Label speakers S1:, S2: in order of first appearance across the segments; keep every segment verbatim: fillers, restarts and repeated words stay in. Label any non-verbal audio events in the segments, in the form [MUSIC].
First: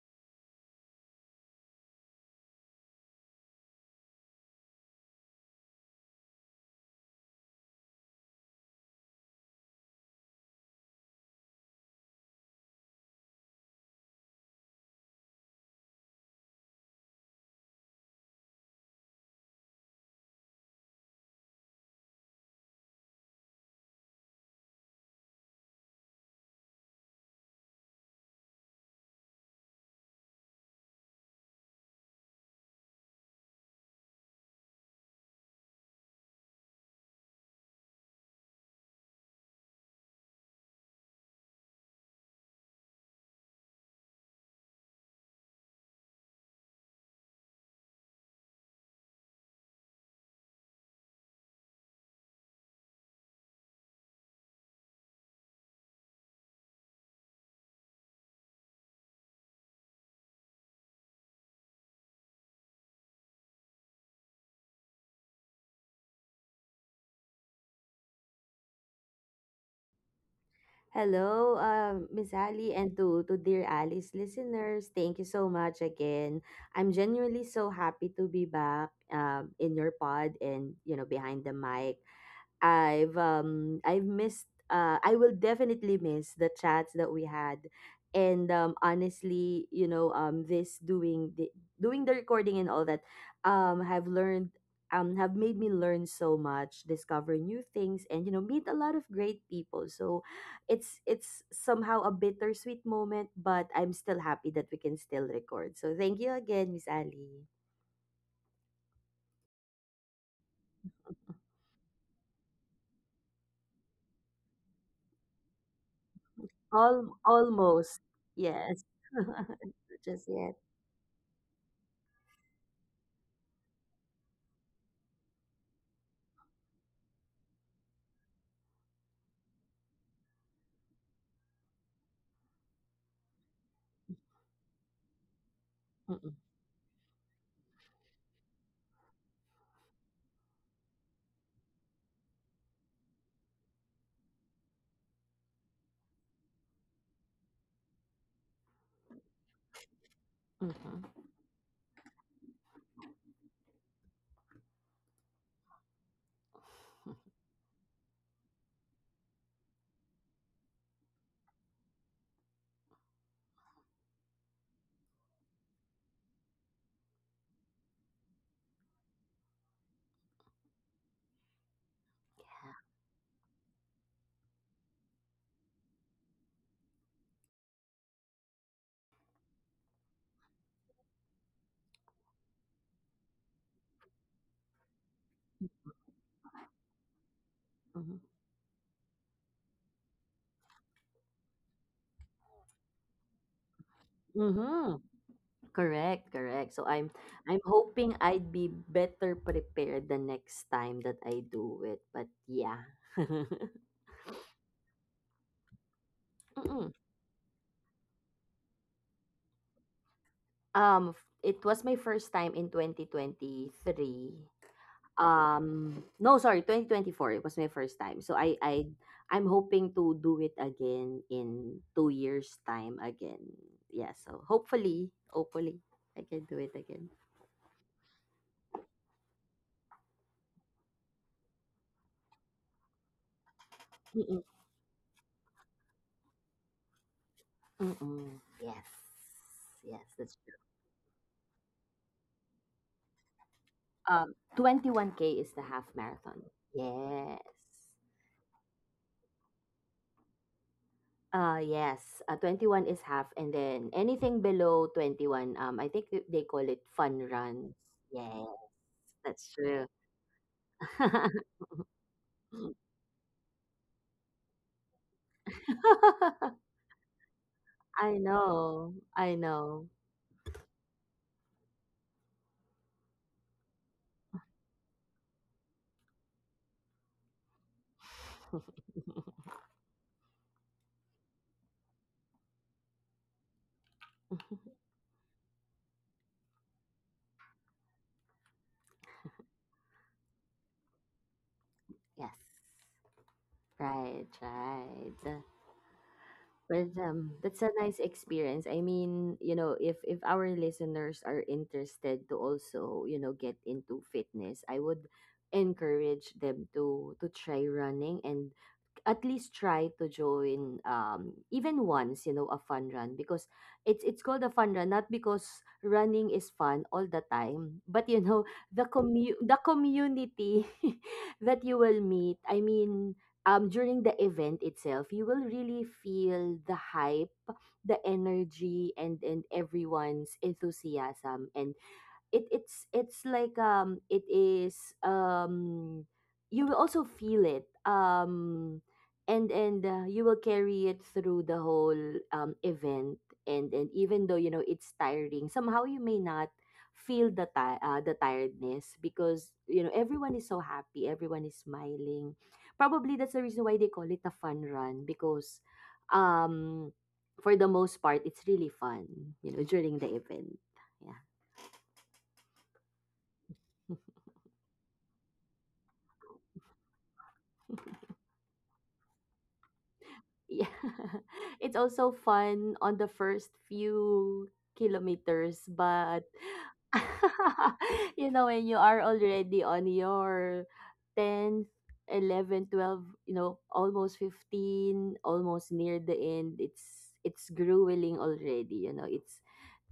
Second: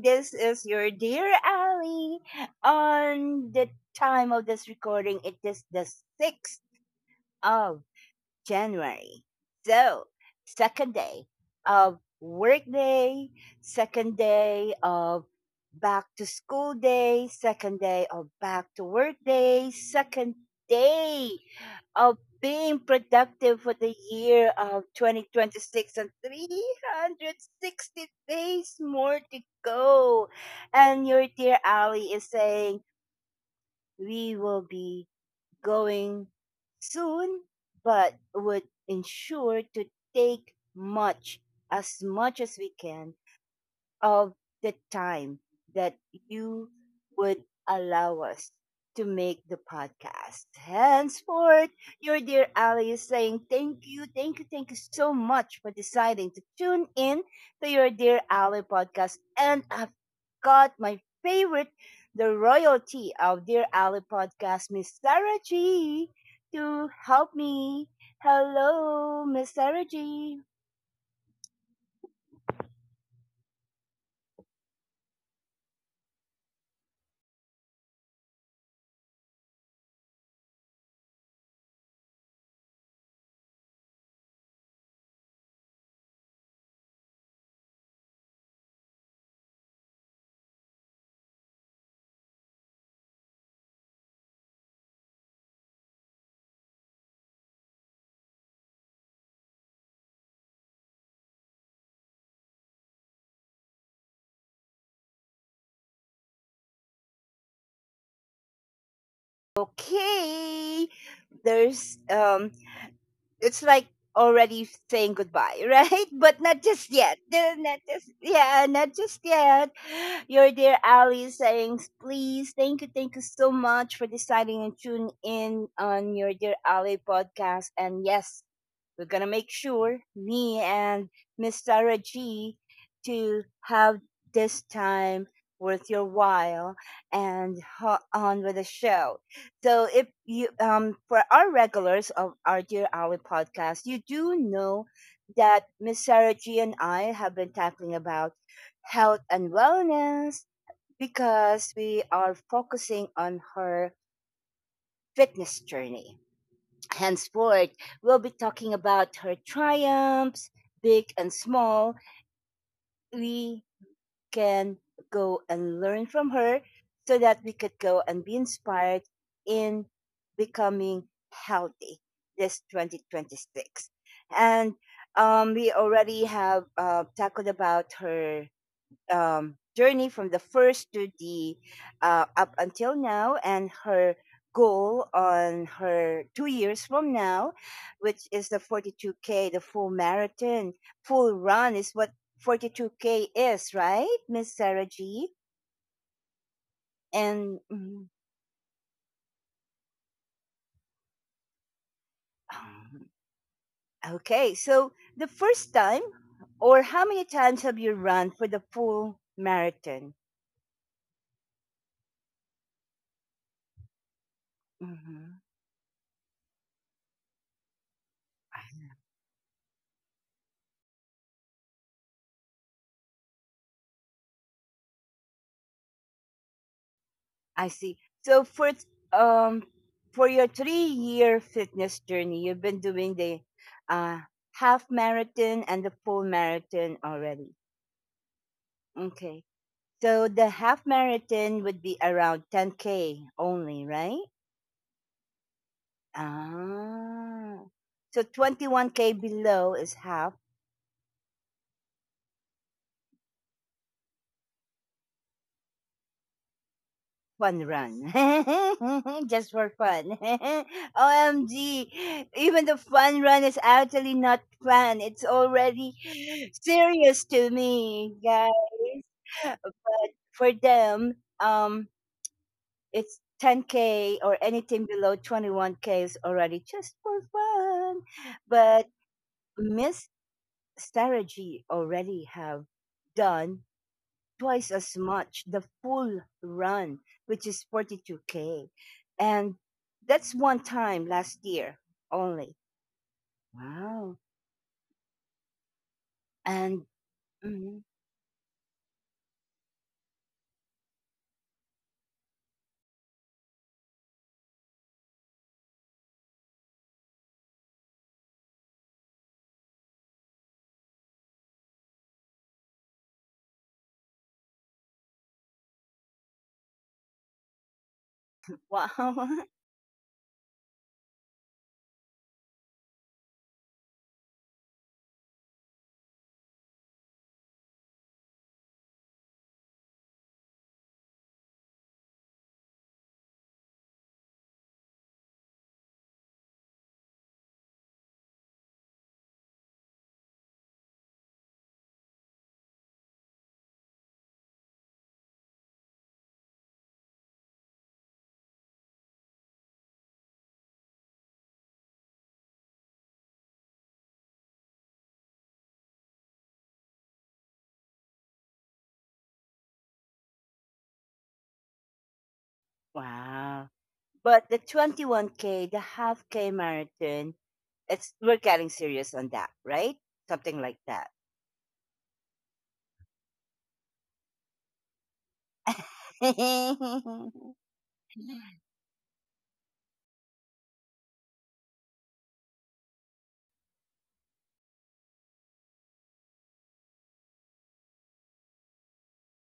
S1: This is your dear Ali. On the time of this recording, it is the sixth of January. So, second day of work day, second day of back to school day, second day of back to work day, second day of being productive for the year of twenty twenty-six and three hundred sixty days more to go. And your dear Ali is saying we will be going soon, but would ensure to take much, as much as we can of the time that you would allow us to make the podcast. Henceforth, your dear Ali is saying thank you, thank you, thank you so much for deciding to tune in to your dear Ali podcast. And I've got my favorite, the royalty of dear Ali podcast, Miss Sarah G, to help me. Hello, Miss Sarah G.
S2: Hello, uh, Miss Ali, and to, to dear Alice listeners, thank you so much again. I'm genuinely so happy to be back um, in your pod and you know behind the mic. I've um I've missed uh I will definitely miss the chats that we had. And um honestly, you know, um this doing the doing the recording and all that um have learned um have made me learn so much, discover new things and you know, meet a lot of great people. So it's it's somehow a bittersweet moment, but I'm still happy that we can still record. So thank you again, Miss Ali.
S1: Okay, there's um, it's like already saying goodbye, [LAUGHS] right? But not just
S2: Al-
S1: yet. They're Not
S2: almost.
S1: just yeah,
S2: Yes.
S1: Not
S2: [LAUGHS]
S1: just yet.
S2: Just yet.
S1: Your dear Ali is saying, please, thank you, thank you so much for deciding and tune in on your dear Ali podcast. And yes, we're gonna make sure me and Miss Sarah G to have this time worth your while and ho- on with the show. So if you um for our regulars of our Dear Ali podcast, you do know that Miss Sarah G and I have been talking about health and wellness
S2: Mhm,
S1: because we are focusing on her fitness journey. Henceforth, we'll be talking about her triumphs, big and small. We can go and learn from her so that we could go and be inspired in becoming healthy this twenty twenty-six and um, we already have uh, tackled about her um, journey from the first to the uh, up until now and her goal on her two years from now
S2: mhm,
S1: which is the forty-two k, the full marathon, full run is what forty-two k is, right, Miss Sarah
S2: mhm.
S1: G?
S2: Correct, correct. So I'm [LAUGHS] I'm
S1: And mm,
S2: hoping I'd be better prepared the next time that I do it. But yeah. [LAUGHS]
S1: [SIGHS] okay, so the first time or
S2: Mm-mm.
S1: how many times have you run for the full marathon?
S2: Um f- it was my first time in twenty twenty-three.
S1: Hmm.
S2: Um no, sorry, twenty twenty-four. It was my first time. So I I I'm hoping to do it again in two years time again. Yeah, so hopefully, hopefully I can do it again.
S1: I see. So for th- um for your three year fitness journey, you've been doing the uh half marathon and the full marathon already.
S2: Mm-mm. Yes.
S1: Okay.
S2: Yes,
S1: So
S2: that's
S1: the
S2: true.
S1: half marathon would be around ten k only, right?
S2: Um, twenty-one K is the half marathon. Yes.
S1: Ah. So twenty-one k below is half
S2: Uh, yes. Uh, twenty-one is half, and then anything below twenty-one, um, I think th- they call it fun
S1: fun
S2: runs.
S1: run.
S2: Yes,
S1: [LAUGHS]
S2: that's
S1: Just for
S2: true.
S1: fun. [LAUGHS]
S2: [LAUGHS]
S1: O M G. Even the fun run is actually not fun. It's already serious to
S2: I
S1: me, guys.
S2: know. I know.
S1: But for them, um, it's ten K or anything below twenty-one K is already just for fun.
S2: [LAUGHS]
S1: But Miss Strategy already have done twice as much the full run, which is forty-two K. And that's one time last year
S2: Yes.
S1: only. Wow.
S2: Right, right.
S1: And
S2: But um, That's a
S1: mhm.
S2: nice experience. I mean, you know, if if our listeners are interested to also, you know, get into fitness, I would encourage them to to try running and at least try to join um even once, you know, a fun run because it's it's called a fun run not because running is fun all the time, but you know, the commu
S1: Wow. [LAUGHS]
S2: the community [LAUGHS] that you will meet. I mean, um during the event itself you will really feel the hype, the energy, and and everyone's enthusiasm, and it it's it's like um it is um you will also feel it, um and and uh, you will carry it through the whole um event. And and even though you know it's tiring, somehow you may not feel the ti- uh, the tiredness because you know everyone is so happy, everyone is smiling. Probably that's the reason why they call it a fun run, because um for the most part it's really fun, you know, during the event. Yeah.
S1: Wow. But the twenty-one K, the half K marathon,
S2: [LAUGHS]
S1: it's we're getting serious on that, right?
S2: Yeah.
S1: Something like that.
S2: [LAUGHS] It's also fun on the first few kilometers, but [LAUGHS]
S1: [LAUGHS]
S2: you know, when you are already on your tenth, eleven, twelve, you know, almost fifteen, almost near the end, it's it's grueling already, you know. It's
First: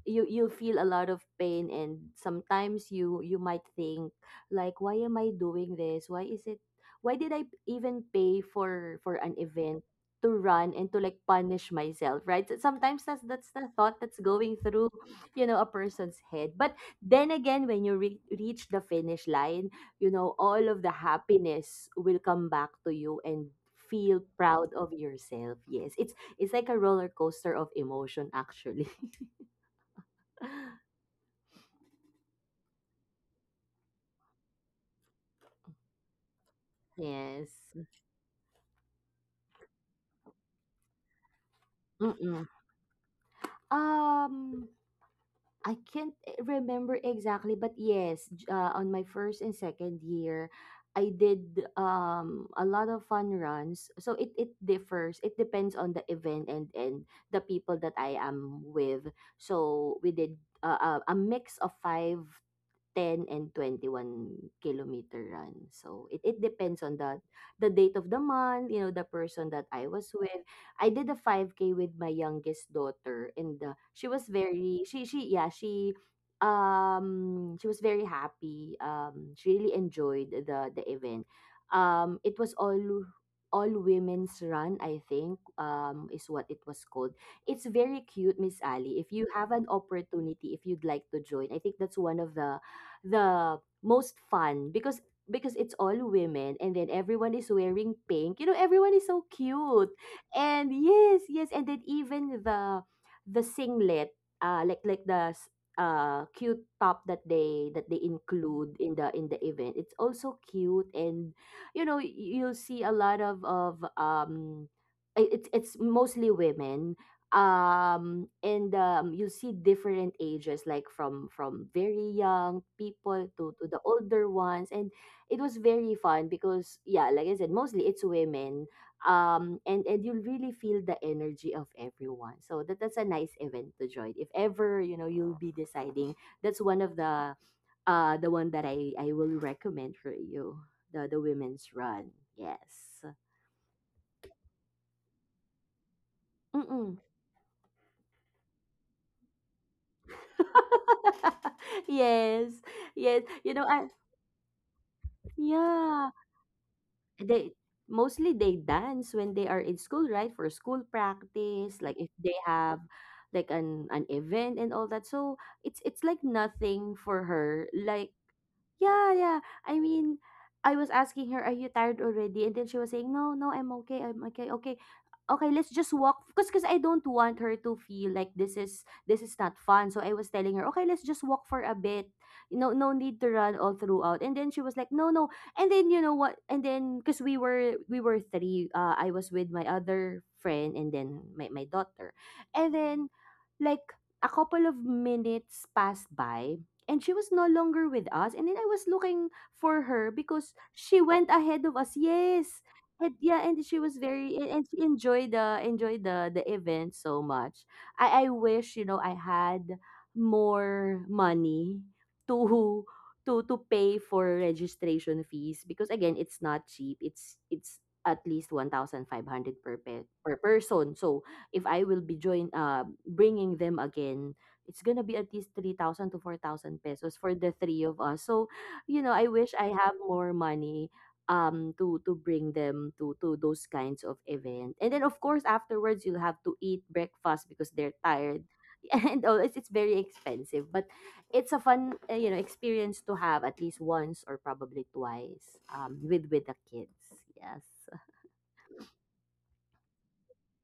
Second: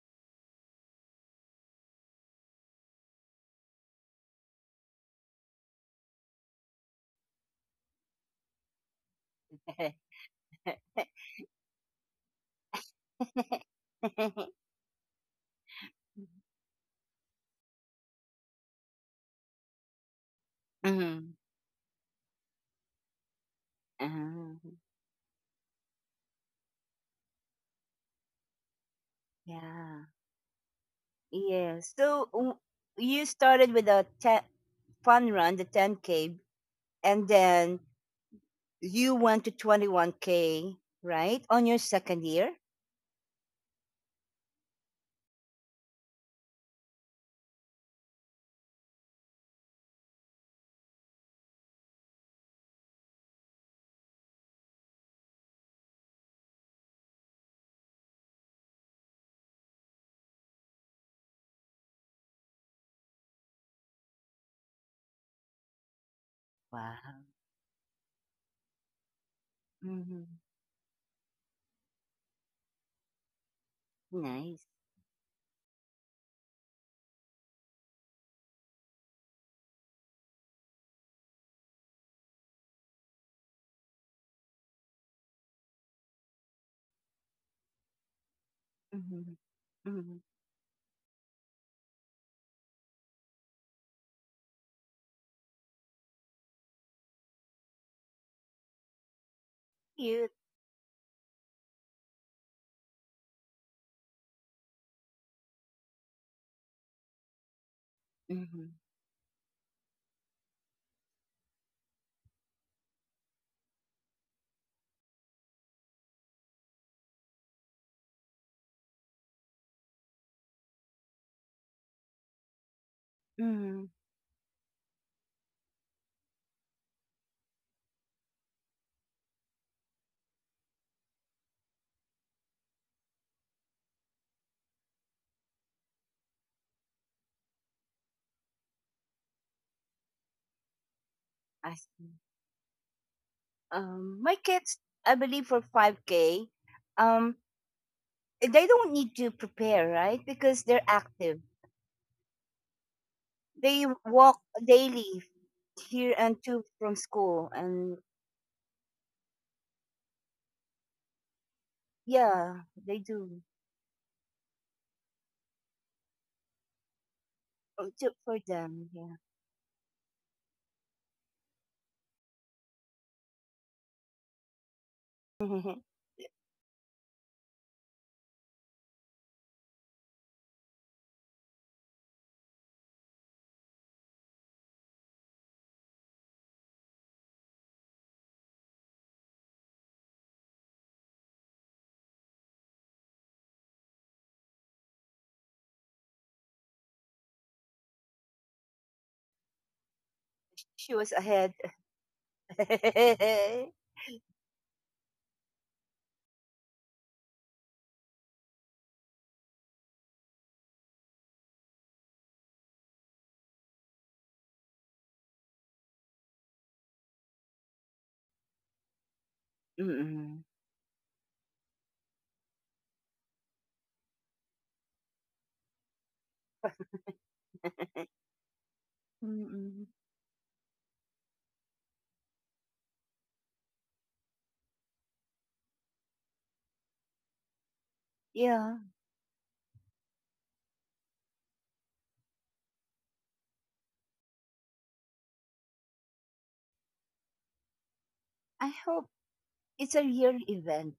S2: you you'll feel a lot of pain and sometimes you you might think like, why am I doing this, why is it, why did I even pay for for an event to run and to like punish myself, right? So sometimes that's that's the thought that's going through, you know, a person's head. But then again, when you re- reach the finish line, you know, all of the
S1: Mhm.
S2: happiness will come back to you and feel proud of
S1: Uh-huh.
S2: yourself. Yes, it's it's like a roller coaster of emotion, actually.
S1: Yeah. Yes. So w- you started with a ten fun run, the ten K,
S2: [LAUGHS] yes.
S1: and then you went to twenty-one K, right? On your
S2: Mm.
S1: second year?
S2: Um, I can't eh, remember exactly, but yes, j- uh, on my first and second year, I did um a lot of fun runs. So it it differs. It depends on the event and and the people that I am with. So we did uh, a a mix of five, ten and twenty-one kilometer run. So it, it depends on the
S1: Wow.
S2: the date of the month, you know, the person that I was with.
S1: Hmm.
S2: I did a five K with my youngest daughter and uh, she was very
S1: Nice.
S2: she she yeah, she um she was very happy. Um she really enjoyed the the event. Um it was all all women's run, I think, um is what it was called. It's very cute, Miss Ali. If you
S1: Mm-hmm.
S2: have an
S1: Hmm.
S2: opportunity, if you'd like to join, I think that's one of the the most fun because because it's all women and then everyone is wearing pink. You know, everyone is so cute.
S1: Cute.
S2: And yes, yes, and then even the the singlet, uh like like the s- uh cute top that they that they
S1: Mm-hmm.
S2: include in the in the event. It's also cute. And you know, y- you'll see a lot of of um i- it's it's mostly women, um and um you see different ages like from from very young people to to
S1: Hmm.
S2: the older ones. And it was very fun because, yeah, like I said, mostly it's women. Um and and you will really feel the energy of everyone, so that that's a nice event to join if ever, you know, you'll be deciding. That's one of the uh the one that i I will recommend for you, the the
S1: I
S2: women's
S1: see.
S2: run. Yes.
S1: Um, my kids, I believe for five K,
S2: Mm-mm.
S1: um, they don't need to prepare, right? Because they're active.
S2: [LAUGHS] yes. yes you
S1: They
S2: know I,
S1: walk daily here and
S2: yeah,
S1: to from school
S2: they
S1: and
S2: mostly they dance when they are in school, right? For school practice, like if
S1: yeah,
S2: they
S1: they
S2: have
S1: do.
S2: like an an event and all that. So it's it's like nothing for
S1: Oh,
S2: her.
S1: good for
S2: Like
S1: them. Yeah.
S2: yeah, yeah. I mean, I was asking her, "Are you tired already?" And then she was saying, "No, no, I'm okay. I'm okay. Okay.
S1: [LAUGHS]
S2: Okay, let's just walk because because I don't want her to feel like this is this is not fun." So I was telling her, "Okay, let's just walk for a bit. No no need to run all throughout." And then she was like, "No, no." And then you know what? And then because we were we were three, uh, I was with my other friend and then my my daughter. And then like a couple of minutes passed by and she was no longer with us, and then I was looking for her because
S1: She was
S2: she
S1: ahead.
S2: went ahead of us. Yes. And yeah,
S1: [LAUGHS]
S2: and she was very, and, and she enjoyed the enjoyed the the event so much. I I wish, you know, I had more money to to to pay for registration fees because, again, it's not cheap. It's it's at least one thousand five hundred per pet,
S1: Mm-mm.
S2: per person. So if I will be join uh bringing them again, it's gonna be at least three thousand to four thousand pesos for the three of us. So, you know, I
S1: Mm-mm.
S2: wish I have more money um to to bring them to to those kinds of event. And then of course afterwards you'll have to eat breakfast because they're
S1: Yeah.
S2: tired. [LAUGHS] And all it's, it's very expensive, but it's a fun, uh, you know, experience to have at least once or probably twice, um with with the kids. Yes.
S1: I hope it's a real event.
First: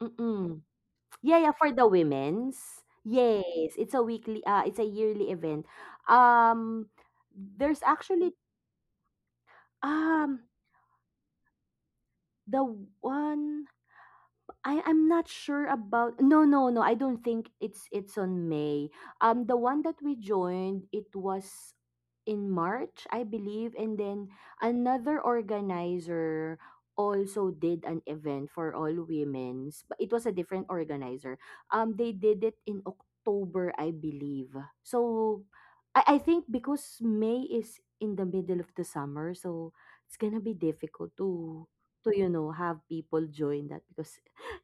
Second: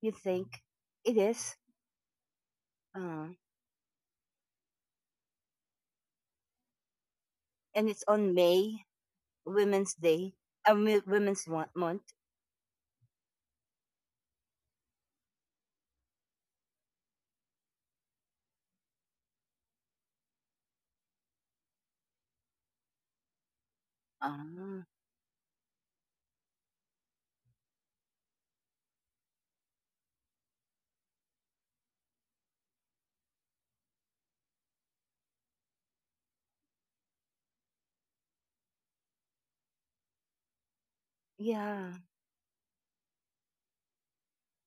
S1: You
S2: Mm-mm.
S1: think it
S2: Yeah, yeah,
S1: is?
S2: for the women's.
S1: Uh,
S2: Yes, it's a weekly uh it's a yearly event. Um there's
S1: and it's on
S2: actually
S1: May, Women's Day,
S2: um
S1: uh, Mo- Women's Mo- Month.
S2: the one I I'm not sure about. no no No, I don't think it's it's on May. Um, the one that we joined, it was in March, I believe. And then
S1: Ah.
S2: another organizer also did an event for all women's, but it was a different organizer. Um, they did it in October, I believe. So I I think because May is in the middle of the summer, so it's gonna be difficult to
S1: Yeah.
S2: to you know have people join that because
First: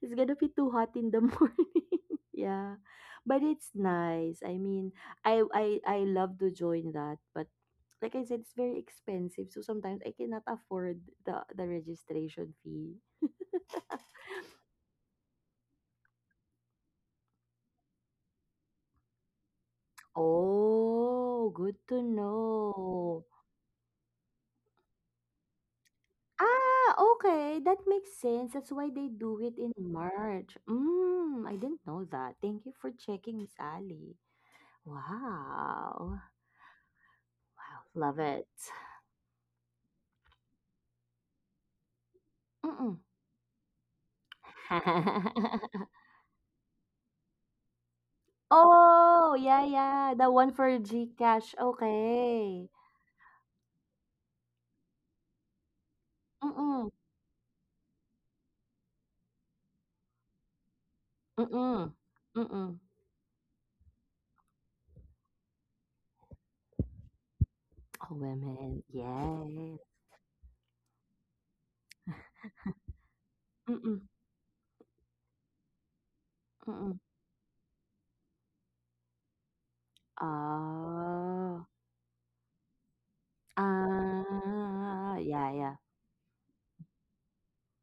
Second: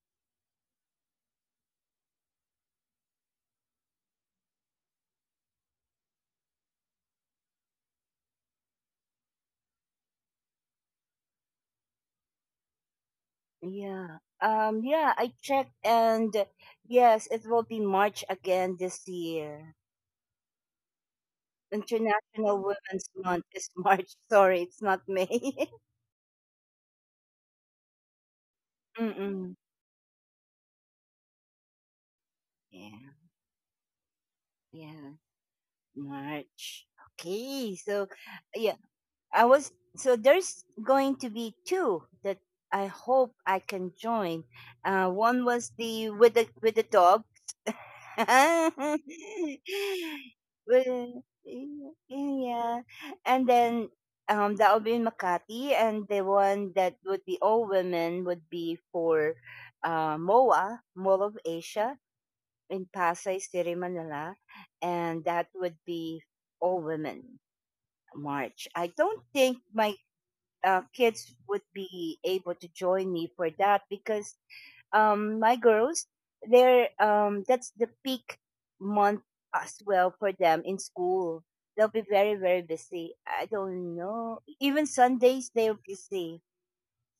S2: it's gonna be too hot in the [LAUGHS] morning. Yeah. But it's nice. I mean, I I I love to join that, but like I said, it's very expensive. So sometimes I cannot afford the the registration fee. [LAUGHS]
S1: Yeah. Um, yeah, I checked, and uh, yes, it will be March again this year.
S2: Oh, good to know.
S1: International Women's Month is March. [LAUGHS] Sorry, it's not May. [LAUGHS]
S2: Ah, okay. That makes sense. That's why they do it in
S1: Mm.
S2: March. Mm, I didn't know that. Thank you for checking, Miss
S1: Yeah,
S2: Ali.
S1: yeah.
S2: Wow.
S1: March.
S2: Wow,
S1: Okay.
S2: love
S1: So,
S2: it.
S1: yeah, I was so there's going to be two that
S2: Mm-mm.
S1: I hope I can join. Uh, one
S2: [LAUGHS]
S1: was the with the with the dog. [LAUGHS]
S2: Oh, yeah, yeah. The one for
S1: Well,
S2: GCash. Okay.
S1: yeah, and then um that will be in Makati, and the
S2: Mm-mm.
S1: one that would be all women would be for uh, M O A, Mall of
S2: Mm-mm.
S1: Asia
S2: Mm-mm.
S1: in Pasay City, Manila, and that would be All Women
S2: Oh, women.
S1: March. I don't think
S2: Yes.
S1: my uh, kids would be able to join me for that
S2: Mm-mm.
S1: because um, my girls,
S2: Mm-mm.
S1: they're um, that's the peak month as well for them in
S2: Ah.
S1: school. They'll be very very busy. I don't know.
S2: Ah.
S1: Even
S2: Yeah, yeah.
S1: Sundays they'll be busy.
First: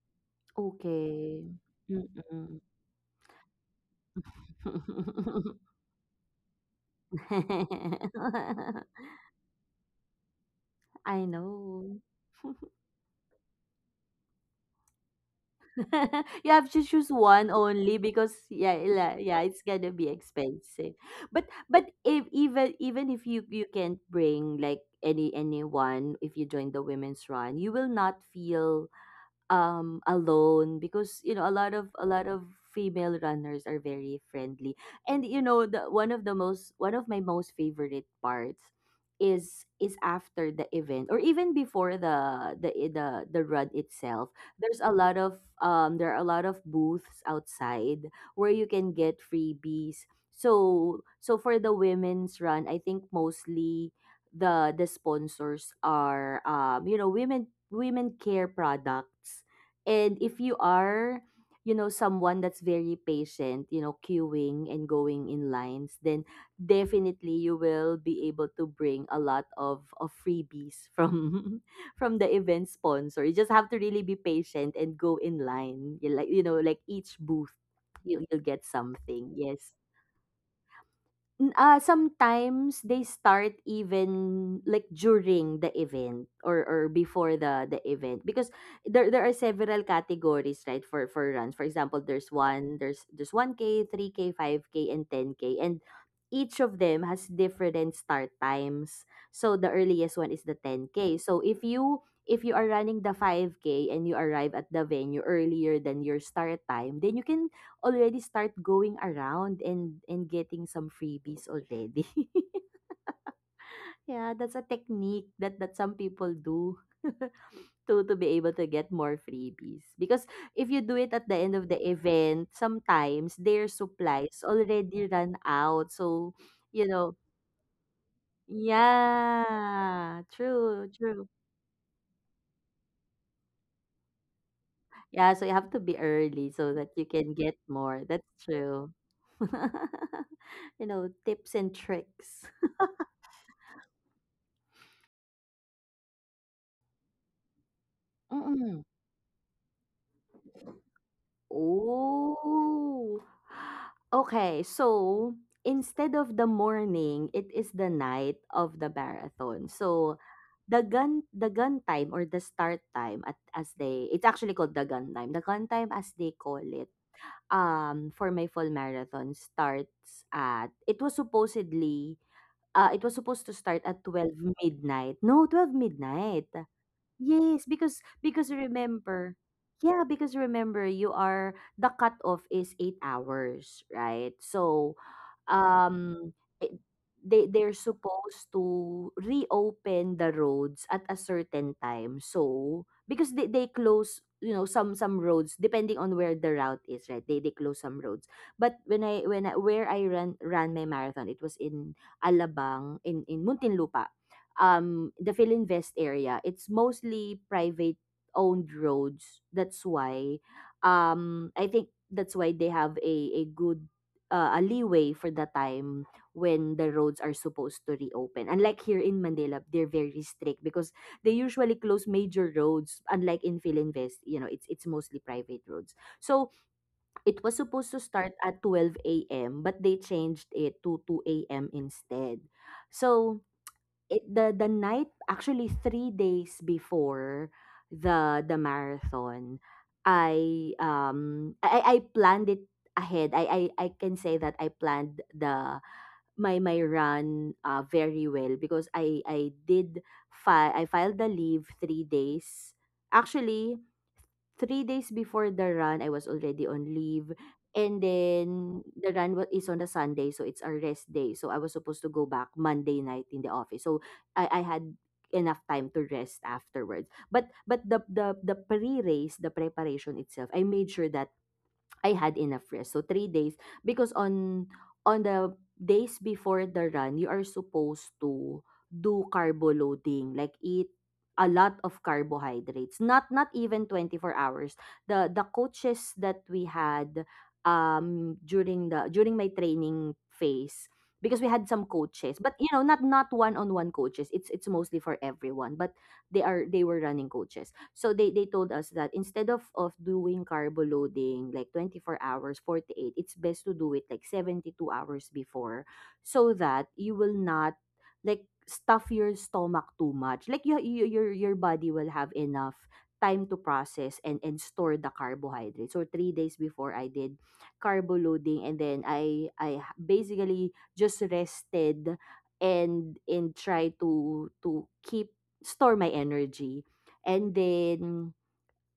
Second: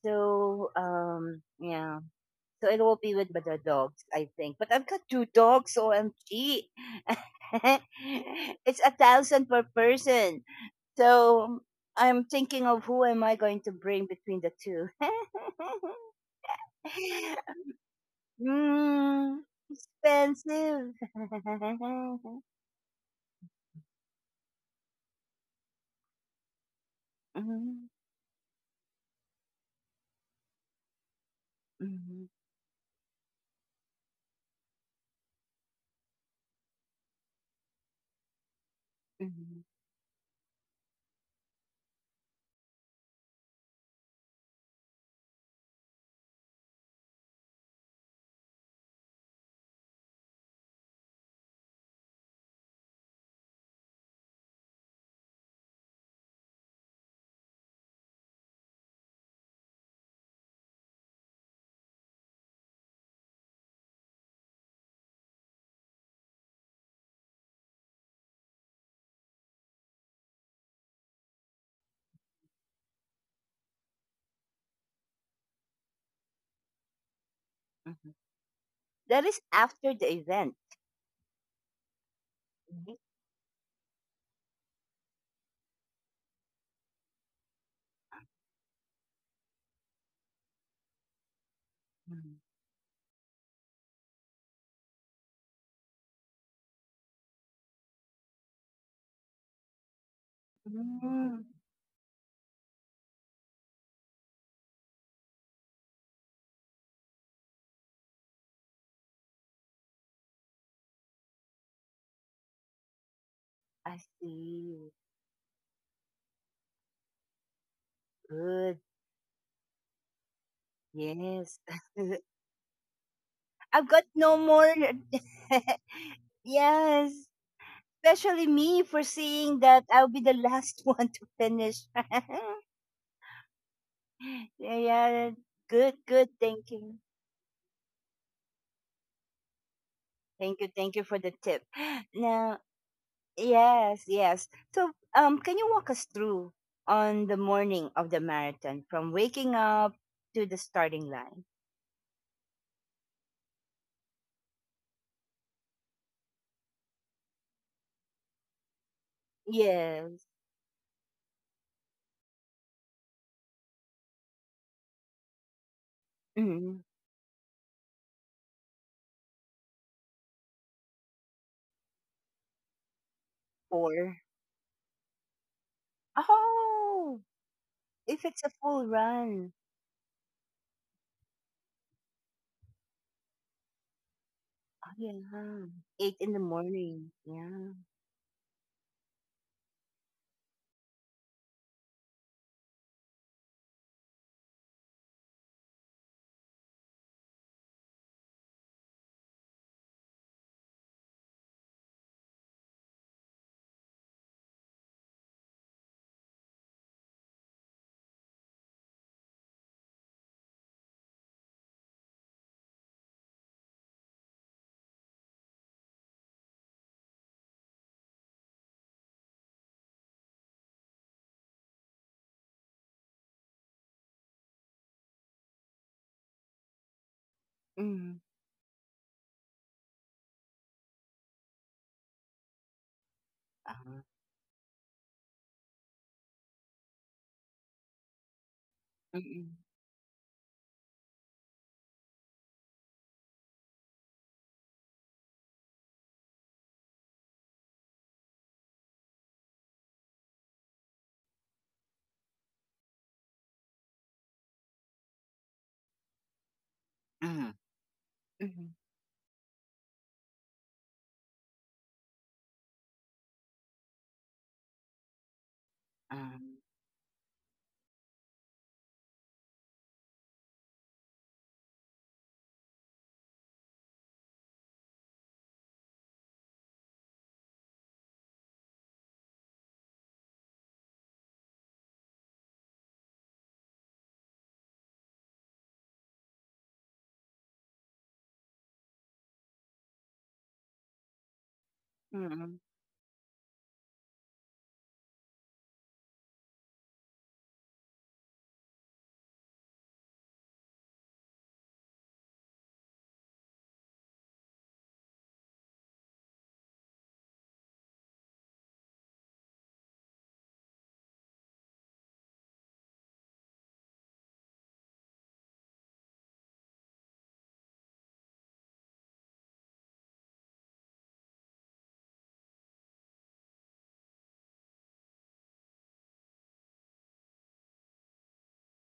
S1: So
S2: Okay.
S1: um, yeah.
S2: Mm-mm.
S1: So it will be with the dogs, I think. But I've got two dogs, O M G. [LAUGHS]
S2: [LAUGHS]
S1: It's a thousand per person.
S2: I know.
S1: So
S2: [LAUGHS]
S1: I'm thinking of who am I going to bring between the two. [LAUGHS]
S2: [LAUGHS] you have to choose one only because, yeah, la- yeah, it's
S1: mm,
S2: gonna be expensive.
S1: Expensive. [LAUGHS]
S2: But but if even even if you you can't bring like any anyone, if you join the women's run you will
S1: Mhm,
S2: not feel um alone because you know a lot of a lot of
S1: mhm,
S2: female runners are very friendly. And you know, the one of the most one of my most favorite parts is
S1: mhm,
S2: is after the event or even before the the i- the, the run itself, there's a lot of um there are a lot of booths outside where you can get freebies. So so for the women's run, I think mostly the the sponsors are, um, you know, women, women care products. And if you are, you know, someone that's very patient, you know, queuing and going in lines, then definitely you will be able to bring a lot of, of freebies from [LAUGHS] from the event sponsor. You just have to really be patient and go in line. You like you know, like each booth you
S1: mhm.
S2: you'll get something.
S1: That is
S2: Yes.
S1: after the event.
S2: N- ah, sometimes they
S1: Right?
S2: start even like during the event or or before the the event, because there there are several categories, right, for for runs. For example, there's
S1: Mhm.
S2: one there's there's one k, three k, five k, and ten k, and each of them has different start times. So the earliest one is the ten k. So if
S1: Mm,
S2: you if you are running the five k and you arrive at the venue earlier than your start time, then you can already start going around and and getting some freebies already. [LAUGHS]
S1: I
S2: Yeah, that's a
S1: see.
S2: technique that that some people do. [LAUGHS] to to be able to get
S1: Good.
S2: more freebies. Because if you do it at the end of the
S1: Yes.
S2: event,
S1: [LAUGHS]
S2: sometimes their
S1: I've got
S2: supplies
S1: no more.
S2: already run
S1: [LAUGHS]
S2: out. So, you know.
S1: Yes. Especially me for seeing that
S2: Yeah,
S1: I'll be the
S2: true,
S1: last [LAUGHS]
S2: true.
S1: one to finish. [LAUGHS]
S2: Yeah, so
S1: Yeah.
S2: you have to be
S1: Good, good.
S2: early so
S1: Thank
S2: that you
S1: you.
S2: can get more. That's true.
S1: Thank
S2: [LAUGHS]
S1: you.
S2: You know,
S1: Thank you for the
S2: tips and
S1: tip. [GASPS]
S2: tricks.
S1: Now, yes, yes. So, um, can you walk us through on the morning of the
S2: [LAUGHS]
S1: marathon from waking up to the starting line?
S2: Oh. Okay, so instead of the morning, it is the night of the marathon. So
S1: Yes.
S2: the gun the gun time, or the start time, at as they it's actually called the gun time. The gun time, as they call it,
S1: Mm,
S2: um for my full marathon, starts at it was supposedly uh it was supposed to start at twelve
S1: four.
S2: midnight. No, twelve midnight.
S1: Oh,
S2: Yes, because
S1: if
S2: because
S1: it's a full
S2: remember,
S1: run.
S2: yeah, because remember, you are the cutoff is eight hours, right? So,
S1: Oh, yeah. Eight
S2: um,
S1: in the
S2: it,
S1: morning.
S2: they they're
S1: Yeah.
S2: supposed to reopen the roads at a certain time. So, because they they close, you know some some roads, depending on where the route is, right, they they close some roads. But when i when I, where i ran ran my marathon, it was in Alabang, in in Muntinlupa, um the Philinvest area. It's mostly private owned roads. That's why, um I think that's why, they have a a good uh, a leeway for the time when the roads are supposed to reopen. Unlike here in Manila, they're very strict, because they usually close major roads. Unlike in Philinvest, you know, it's it's mostly private roads. So it was supposed to
S1: Mhm.
S2: start at twelve a m, but they changed it to two a m instead. So,
S1: Ah,
S2: it the the night, actually three days before the the marathon,
S1: mm.
S2: i um i i I planned it ahead. I i, I can say that I planned the my my run uh, very well, because i i did fi- i filed the leave three days... Actually, three days before the run, I was already on leave.
S1: Mhm.
S2: And then
S1: Mhm.
S2: the run wa- is on a Sunday, so it's a rest day. So I was supposed to go back Monday night in the office. So I, I had enough time to rest
S1: Mm.
S2: afterwards. But but the the the pre-race, the preparation itself, I made sure that I had enough rest. So, three days, because on on the days before the run, you are supposed to do carbo loading, like eat a lot of carbohydrates. Not not even twenty-four hours. The the coaches that we had, um during the during my training phase, because we had some coaches, but you
S1: Mm.
S2: know, not not one on one coaches, it's it's mostly for everyone. But they are they were running coaches, so they they told us that instead of of doing carbo loading like twenty-four hours, forty-eight, it's best to do it like seventy-two hours before, so that you will not, like, stuff your stomach too much. Like, you, you your your body will have enough time to process and and store the carbohydrates. So three days before, I did carbo loading, and then I I h- basically just rested, and and try to to keep store my energy. And then,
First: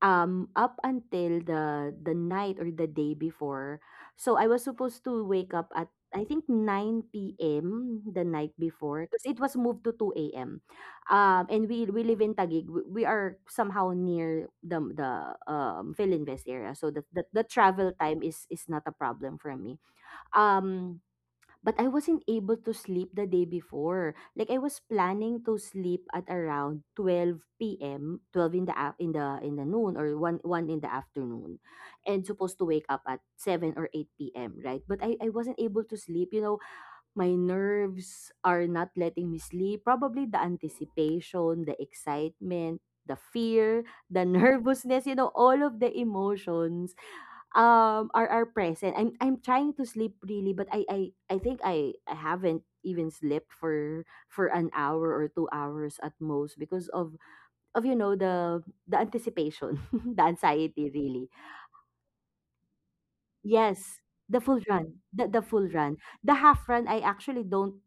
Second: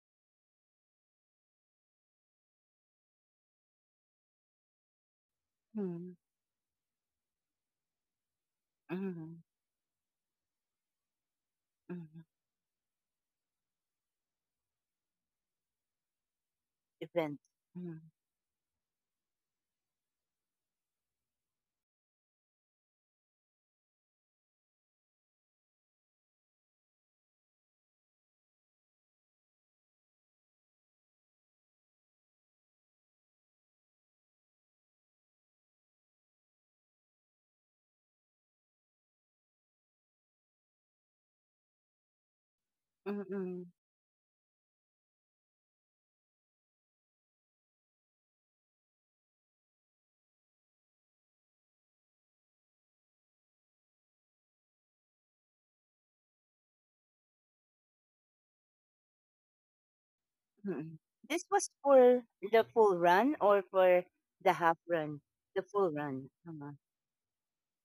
S2: um up until the the night, or the day before. So I was supposed to wake up at,
S1: Mm.
S2: I think, nine p m the night before, because it
S1: Mhm.
S2: was moved to two a m. Um and we we live
S1: Mhm.
S2: in Taguig. We we are somehow near the the um Philinvest area. So the, the
S1: Event.
S2: the travel
S1: Mhm.
S2: time is is not a problem for me. Um but I wasn't able to sleep the day before. Like, I was planning to sleep at around twelve p m, twelve in the af- in the in the noon, or 1 1 in the afternoon, and supposed to wake up at seven or eight p m, right? But I I wasn't able to sleep. You know, my nerves are not letting me sleep. Probably the anticipation, the excitement,
S1: Mm.
S2: the
S1: Mm-mm.
S2: fear, the [LAUGHS] nervousness, you know, all of the emotions, um are are present. I'm I'm trying to sleep, really, but I I I think I I haven't even slept for for an hour or two hours at most, because of of you know, the the anticipation, [LAUGHS] the anxiety,
S1: Mm.
S2: really.
S1: This was for the full run or
S2: Yes,
S1: for
S2: the
S1: the
S2: full
S1: half
S2: run,
S1: run?
S2: the the
S1: The
S2: full
S1: full
S2: run,
S1: run.
S2: the half
S1: Uh-huh.
S2: run. I actually don't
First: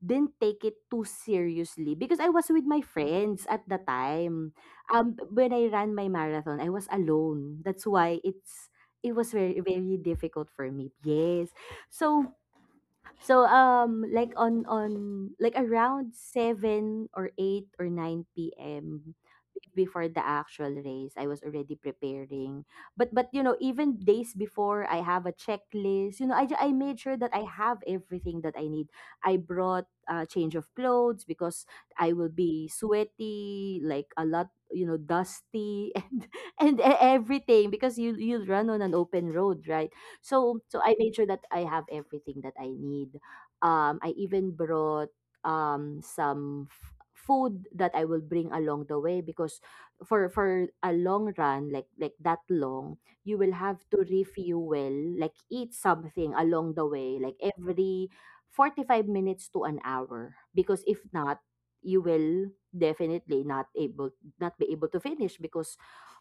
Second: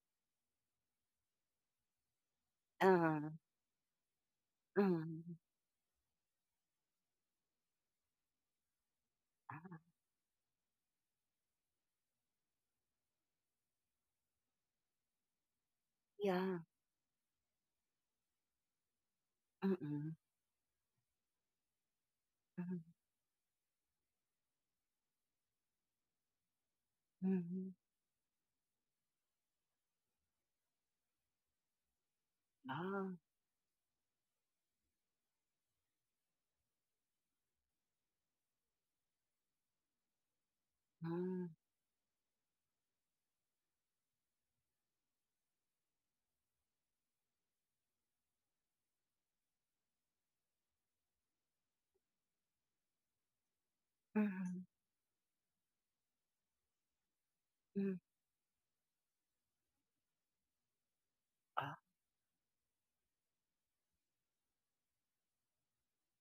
S2: didn't take it too seriously, because I was with my
S1: Uh, huh.
S2: friends at the time. Um,
S1: Mm.
S2: when I ran my marathon, I was alone. That's why it's it was very,
S1: Ah,
S2: very difficult for me. Yes. So, So um like, on on like around
S1: yeah.
S2: seven or eight or nine p m before
S1: Mm-mm.
S2: the actual race, I was already preparing.
S1: Mm.
S2: But but you know, even days before, I have a checklist. You know, I ju- I made sure that
S1: Mhm.
S2: I
S1: Mhm.
S2: have everything that I need. I brought a change of clothes, because I will be
S1: Ah,
S2: sweaty, like, a lot, you know, dusty, [LAUGHS] and and e- everything, because you you run on an open road, right? So, so I made sure that
S1: mhm.
S2: I have everything that I need. Um, I even brought, um some f- food that I will bring along the way, because for for a long run, like like that long, you will have to refuel, like eat something along the way, like
S1: Mhm.
S2: every forty-five minutes to an hour, because if not,
S1: Ah,
S2: you will definitely not able not be able to finish, because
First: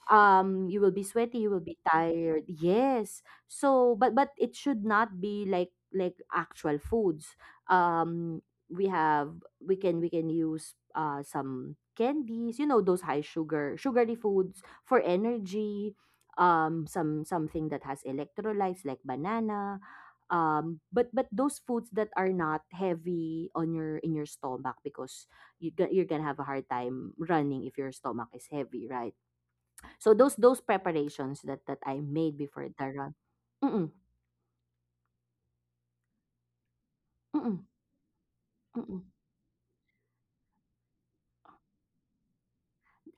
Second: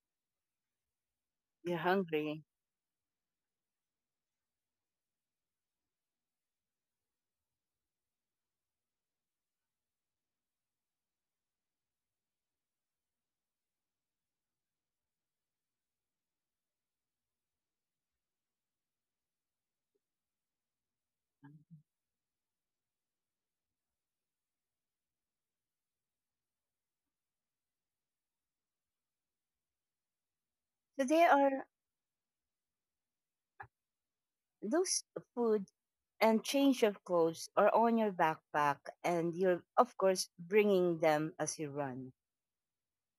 S2: um you will be sweaty, you will be
S1: you're
S2: tired,
S1: hungry.
S2: yes. So, but but it should not be like like actual foods. um we have we can we can use, uh some candies, you know, those high, sugar sugary foods for energy. um some something that has electrolytes, like banana. um but but those foods that are not heavy on your in your stomach, because, you, you're gonna have a hard time running if your stomach is heavy, right. So, those those
S1: So they
S2: preparations
S1: are
S2: that that I made before the run. Mm,
S1: those food and change of clothes
S2: mm,
S1: are on your backpack
S2: mm.
S1: and you're of course bringing them as you run.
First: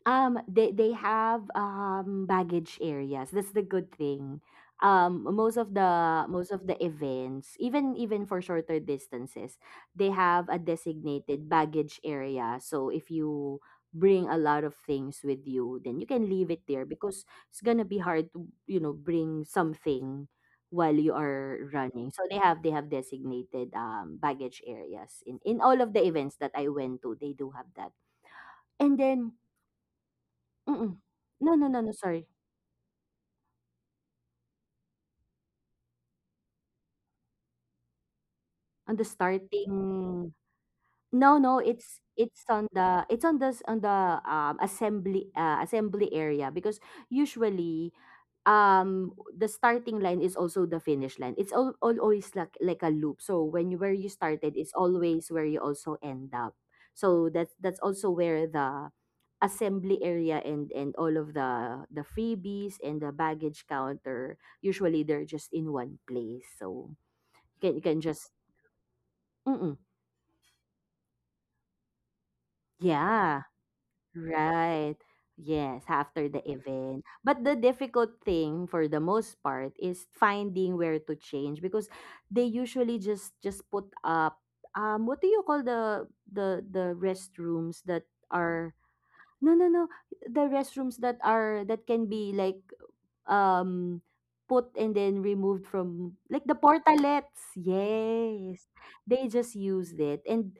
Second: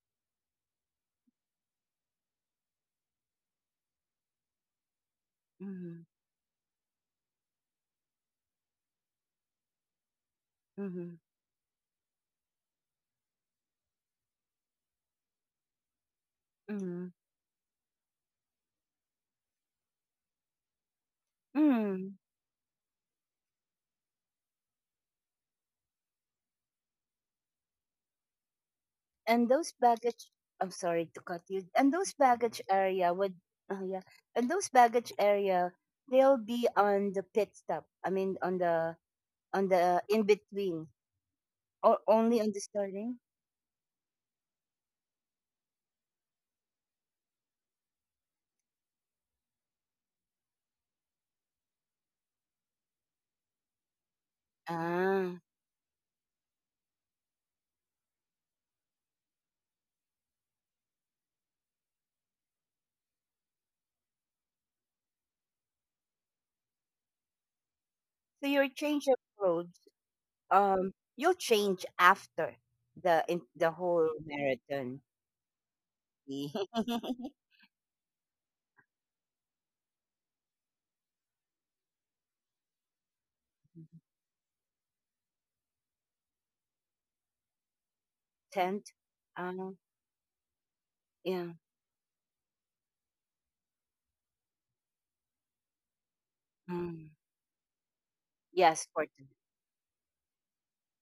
S2: Um, they they have, um baggage areas. That's the good thing. Um, most of
S1: Hmm.
S2: the most of the events, even, even for shorter distances, they have a
S1: Hmm.
S2: designated baggage area. So if you bring a lot of things with you, then you can leave it there,
S1: Hmm.
S2: because it's gonna be hard to, you know bring something while you are
S1: Hmm.
S2: running. So they have they have designated, um baggage areas in in all of the events that I went to. They do have that. And
S1: And
S2: then...
S1: those baggage, I'm sorry
S2: Mm.
S1: to cut you,
S2: No, no,
S1: and
S2: no, no,
S1: those
S2: sorry.
S1: baggage area would, oh yeah, and those baggage area, they'll be on the pit stop, I mean on the,
S2: On the
S1: on
S2: starting
S1: the in between,
S2: No, no,
S1: or
S2: it's
S1: only on the
S2: it's on
S1: starting,
S2: the, it's on the s- on the um assembly uh, assembly area, because usually, um the starting line is also the finish line. It's all, all always, like like a loop. So, when you where you started is
S1: ah,
S2: always where you also end up. So that's that's also where the assembly area and and all of the the freebies and the baggage counter, usually they're just in one place. So... Can you can
S1: so
S2: just
S1: your change of clothes,
S2: Mm-mm.
S1: um, you'll change after the in, the
S2: Yeah,
S1: whole marathon.
S2: right. Yes,
S1: The
S2: after the
S1: [LAUGHS]
S2: event. But the difficult thing, for the most part, is finding where to change, because they usually just just put up, um what do you call, the the the restrooms that
S1: tent,
S2: are
S1: um,
S2: no, no, no — the restrooms
S1: yeah.
S2: that are that can be like, um put and then removed, from, like, the
S1: Mm,
S2: portalets,
S1: yes
S2: yes,
S1: for [LAUGHS]
S2: they just used it, and...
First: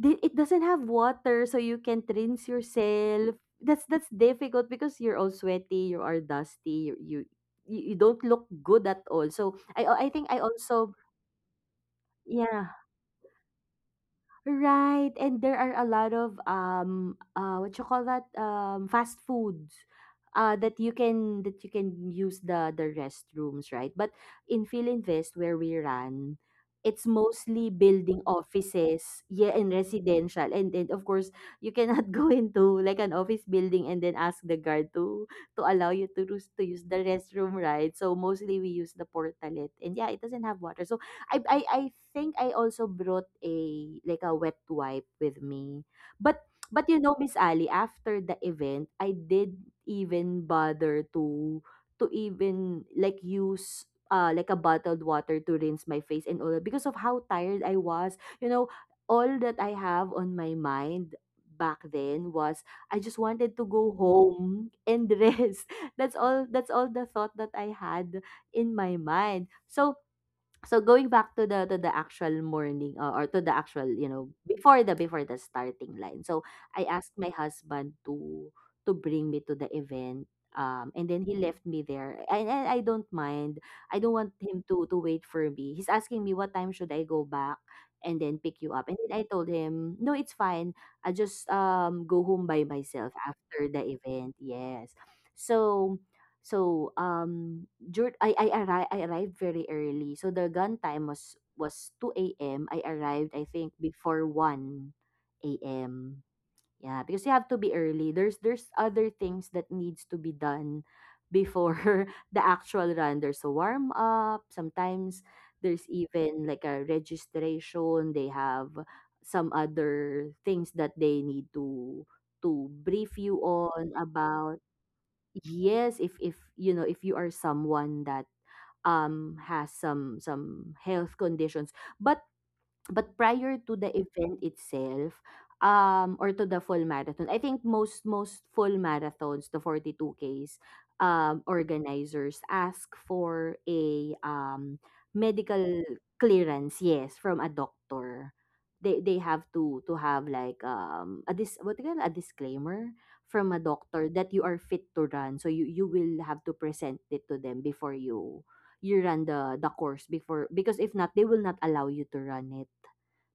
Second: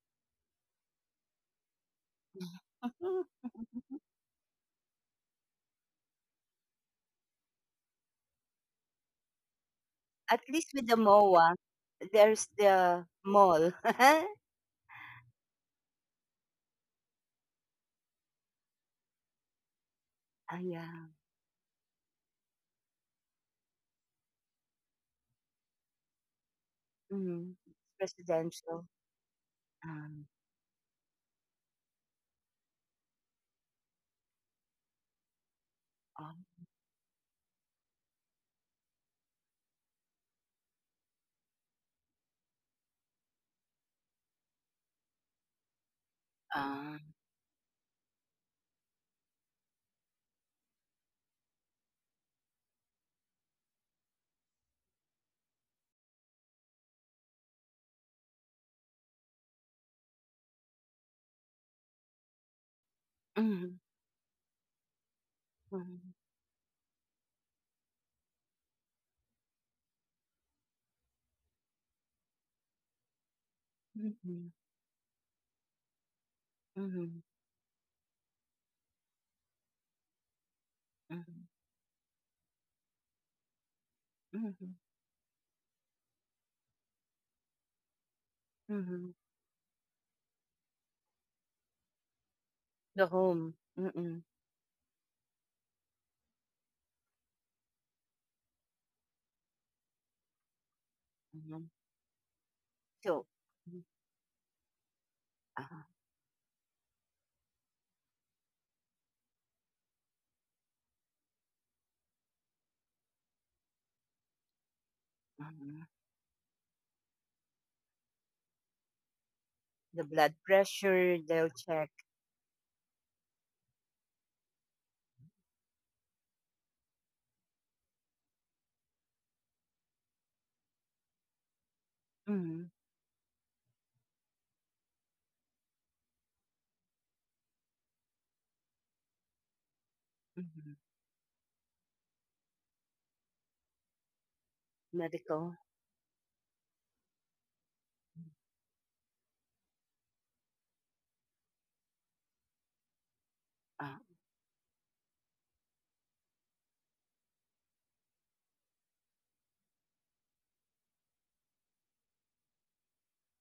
S2: Di It doesn't have water, so you can't rinse yourself. That's that's difficult, because you're all sweaty, you are dusty, you you you you don't look good at all. So I I think
S1: at
S2: I
S1: least with the
S2: also...
S1: MOA there's
S2: Yeah.
S1: the mall. [LAUGHS]
S2: Right, and there are a lot of, um uh what you call that, um fast foods,
S1: Ah,
S2: uh that you
S1: yeah.
S2: can that you can use the the restrooms, right? But in Philinvest where we run, it's
S1: Mm,
S2: mostly building
S1: residential,
S2: offices, yeah, and
S1: um.
S2: residential. And then, of course, you cannot [LAUGHS] go into, like, an office building, and then ask the guard to to allow you to
S1: Um.
S2: use to use the restroom, right? So mostly we use the portalet. And yeah, it doesn't have water. So I I I think I also brought a like a wet wipe with me. But, but
S1: Um.
S2: you know, Miss Ali, after the event, I did even bother to to even, like, use, uh like a bottled water to rinse my face and all that, because of how tired I was. You know, all that I have on my mind back then was, I just wanted to
S1: Mm,
S2: go home and [LAUGHS] rest.
S1: mm,
S2: That's all that's all the thought that I had in my mind. So so going back to the to the actual morning uh, or to the actual you know
S1: mhm,
S2: before the before the starting line. So I asked
S1: mhm,
S2: my husband to to bring me to the event. Um, and then he
S1: mhm,
S2: left me there. And I, I I don't mind. I don't want him
S1: mhm,
S2: to to wait for me. He's asking me what time should I go back and then pick you up. And
S1: mhm.
S2: then I told him, no, it's fine. I just um go home by
S1: The
S2: myself
S1: home
S2: after the
S1: mm-mm,
S2: event. Yes. So so um Dur I I arri I arrived very early. So the gun time was
S1: mm,
S2: was two a m. I
S1: so
S2: arrived, I think,
S1: mm,
S2: before 1
S1: uh-huh.
S2: AM. Yeah, because you have to be early. There's there's other things that needs to be done before [LAUGHS] the actual run. There's a warm up. Sometimes
S1: Mm-hmm.
S2: there's even like a registration. They have some
S1: The blood
S2: other things that
S1: pressure,
S2: they
S1: they'll
S2: need
S1: check.
S2: to to brief you on about. Yes, if if you know if you are someone that um, has some some health conditions. But
S1: Hmm.
S2: but prior to the event itself, um, or to the full marathon, I think most most full marathons, the forty-two Ks,
S1: Hmm.
S2: um, organizers ask for a um,
S1: Medical.
S2: medical clearance, yes, from a doctor. They they have to to have like um a dis what do you call it? A disclaimer from a
S1: Uh,
S2: doctor that you are fit to run. So you you will have to present it to them before you you run the the course, before, because if not they will not allow you to run it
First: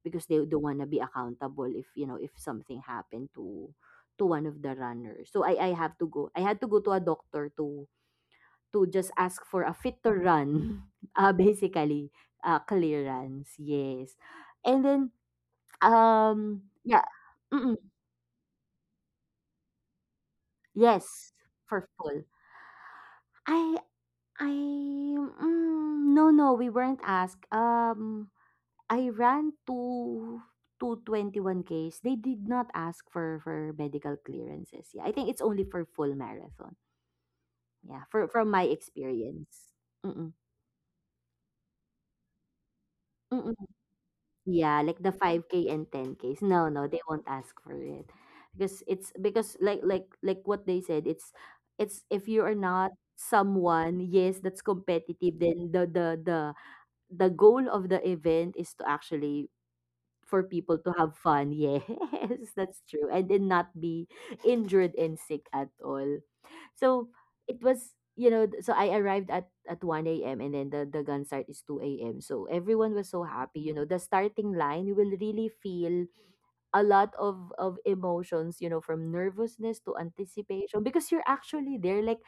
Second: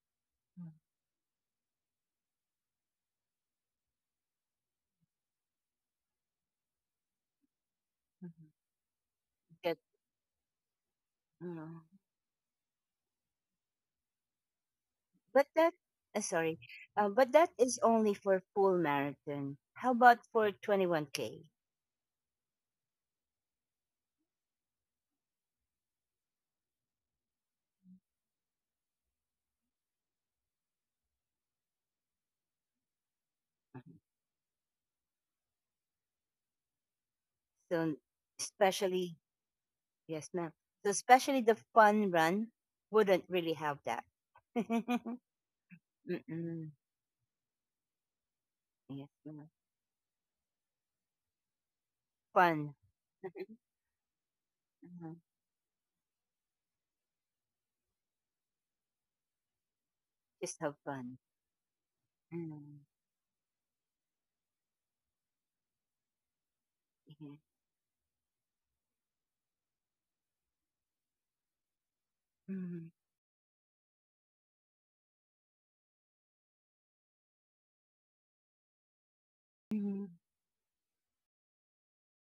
S2: because they don't wanna be accountable if, you know, if something happened to to one of the runners. So I I have to go I had to go to a doctor to
S1: mhm,
S2: to just ask for a
S1: get,
S2: fit to run, [LAUGHS] uh,
S1: uh,
S2: basically, uh, clearance, yes. And then,
S1: but that, uh, sorry,
S2: um, yeah.
S1: uh, but that
S2: mm,
S1: is only for full marathon. How about for
S2: yes,
S1: twenty-one K?
S2: for full. I I mm, no, no, we weren't asked. Um, I ran two two twenty-one Ks. They did not ask for for
S1: Mhm.
S2: medical clearances. Yeah, I think it's only for full marathon.
S1: So,
S2: Yeah, for from my
S1: especially,
S2: experience.
S1: yes,
S2: Mm-mm.
S1: ma'am. So, especially the fun run wouldn't really
S2: Mm-mm.
S1: have that. [LAUGHS]
S2: Yeah, like the
S1: Mm-mm.
S2: five K and ten Ks. No, no, they won't ask for it. Because
S1: Yes,
S2: it's
S1: ma'am.
S2: because like like like what they said, it's it's if you are
S1: Fun.
S2: not
S1: [LAUGHS]
S2: someone, yes, that's
S1: Mhm.
S2: competitive, then the the the the goal of the event is to actually for
S1: Just have
S2: people to have
S1: fun.
S2: fun. [LAUGHS] Yes,
S1: Mm,
S2: that's true. And then not be injured and sick at all. So
S1: yeah.
S2: it was, you know, th- so I arrived at, at one a m and then the, the gun start is two a m. So everyone was so happy. You know, the starting line, you will really feel a lot of, of emotions, you know, from nervousness to
S1: Mhm.
S2: anticipation because you're actually there. Like,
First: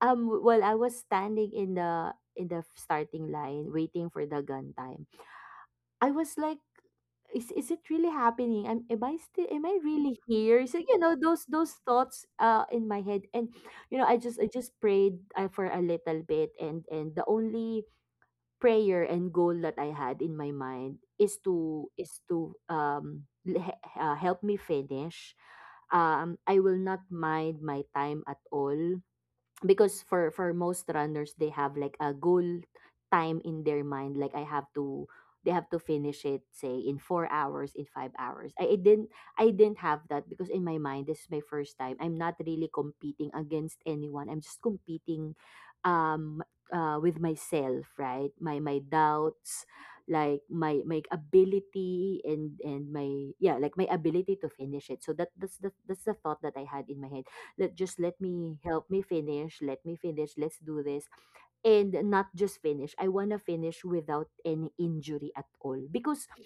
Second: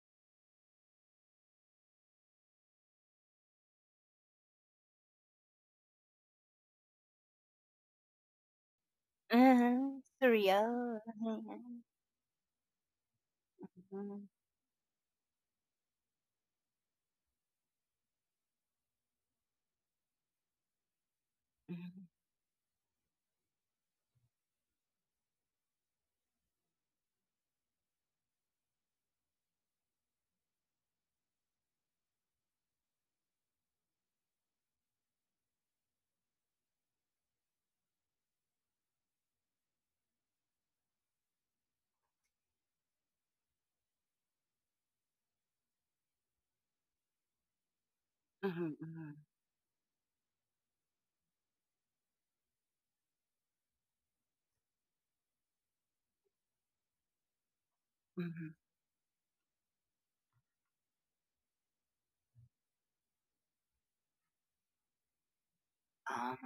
S2: um, while I was standing in the in the starting line waiting for the gun time, I was like, is is it really happening? Am am I still am I
S1: Mhm,
S2: really here? So you
S1: surreal.
S2: know those those
S1: Mhm,
S2: thoughts uh in my head, and you know I
S1: mhm,
S2: just I just prayed, uh, for a little bit, and and the only prayer and goal that I had in my mind is to
S1: mhm,
S2: is to um l- he- uh, help me finish. Um, I will not mind my time at all because for for most runners they have like a goal time in their mind. Like, I have to they have to finish it, say, in four hours, in five hours. I, I didn't i didn't have that because in my mind this is my first time. I'm not really competing against anyone. I'm just competing, um uh, with myself, right? my
S1: mhm,
S2: my
S1: mhm,
S2: doubts, like my my ability, and and my yeah like my ability to finish it. So that that's the that's the thought that I had in my head. Let just let
S1: mhm.
S2: me help me finish. Let me finish. Let's do this. And not just finish. I wanna finish without any injury at all. Because
S1: Ah,